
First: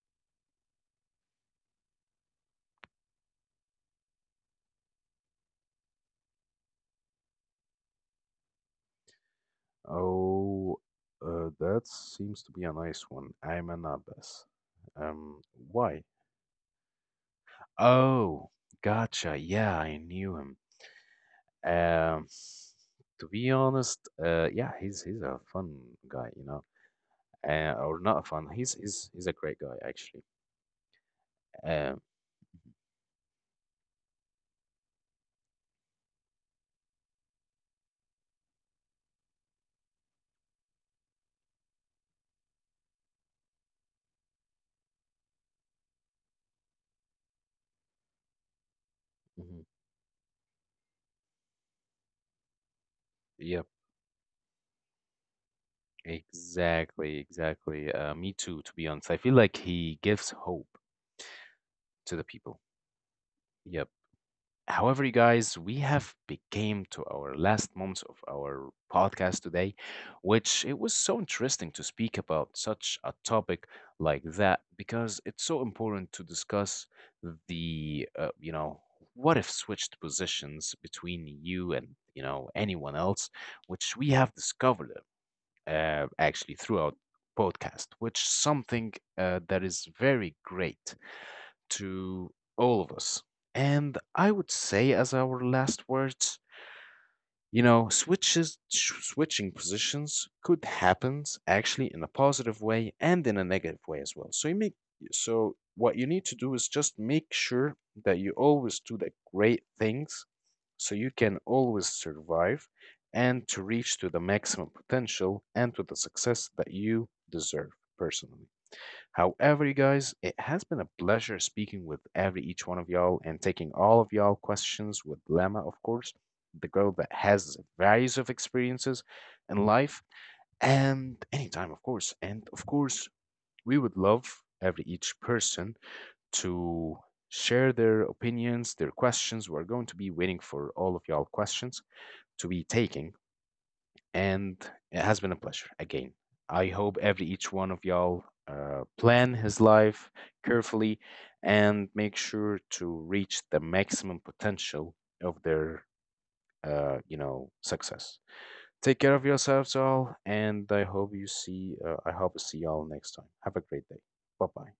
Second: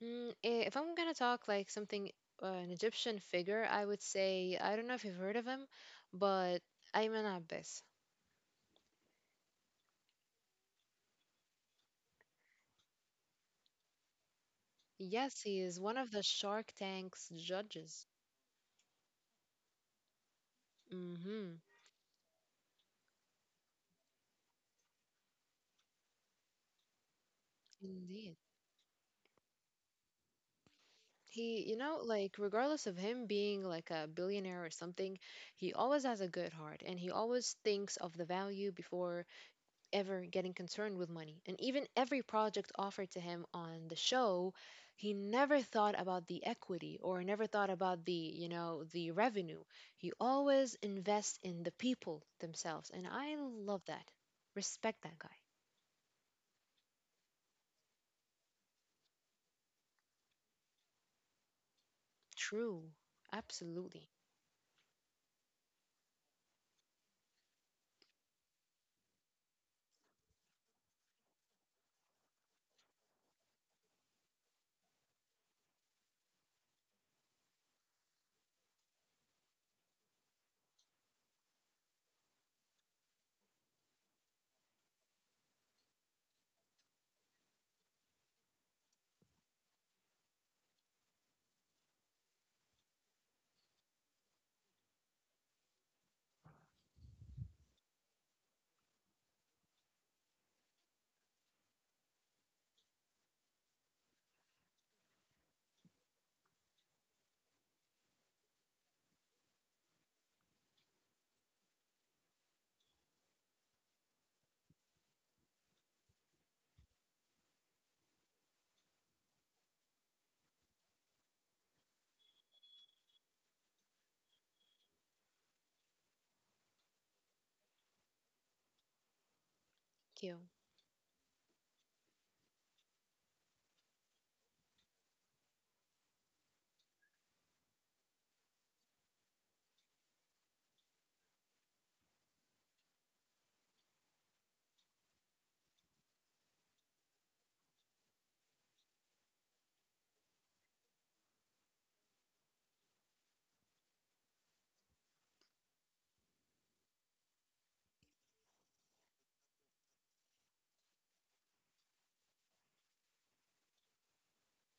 Mm, eh, if I'm gonna talk like something, an Egyptian figure, I would say I don't know if you've heard of him, but Ayman Abbas.
Oh, that seems to be a nice one, Ayman Abbas,
Yes,
um
he is one
why,
of the Shark Tank's judges.
oh, gotcha, yeah, I knew him,
Mm-hmm.
um to be honest, yeah, he's a fun guy, you know, or not
Indeed.
fun, he's a great guy actually,
He, you know,
um
like regardless of him being like a billionaire or something, he always has a good heart and he always thinks of the value before ever getting concerned with money. And even every project offered to him on the show, he never thought about the equity or never thought about the, you know, the
mhm.
revenue. He always invests in the people themselves. And I
Yeah,
love that. Respect that guy.
exactly, exactly. Me too, to be honest. I feel like he gives hope to the people.
True.
Yep.
Absolutely.
However, you guys, we have became to our last moments of our podcast today, which it was so interesting to speak about such a topic like that, because it's so important to discuss the, you know, what if switched positions between you and you know anyone else, which we have discovered actually throughout podcast, which something that is very great to all of us. And I would say as our last words, you know, switching positions could happen actually in a positive way and in a negative way as well. So what you need to do is just make sure that you always do the great things so you can always survive and to reach to the maximum potential and to the success that you deserve personally. However, you guys, it has been a pleasure speaking with every each one of y'all and taking all of y'all questions with Lama, of course, the girl that has various of experiences in life,
Thank you.
and anytime, of course. And of course, we would love every each person to share their opinions, their questions. We're going to be waiting for all of y'all questions to be taking. And it has been a pleasure again. I hope every each one of y'all plan his life carefully and make sure to reach the maximum potential of their, you know, success. Take care of yourselves all, and I hope you see. I hope to see y'all next time. Have a great day. Bye bye.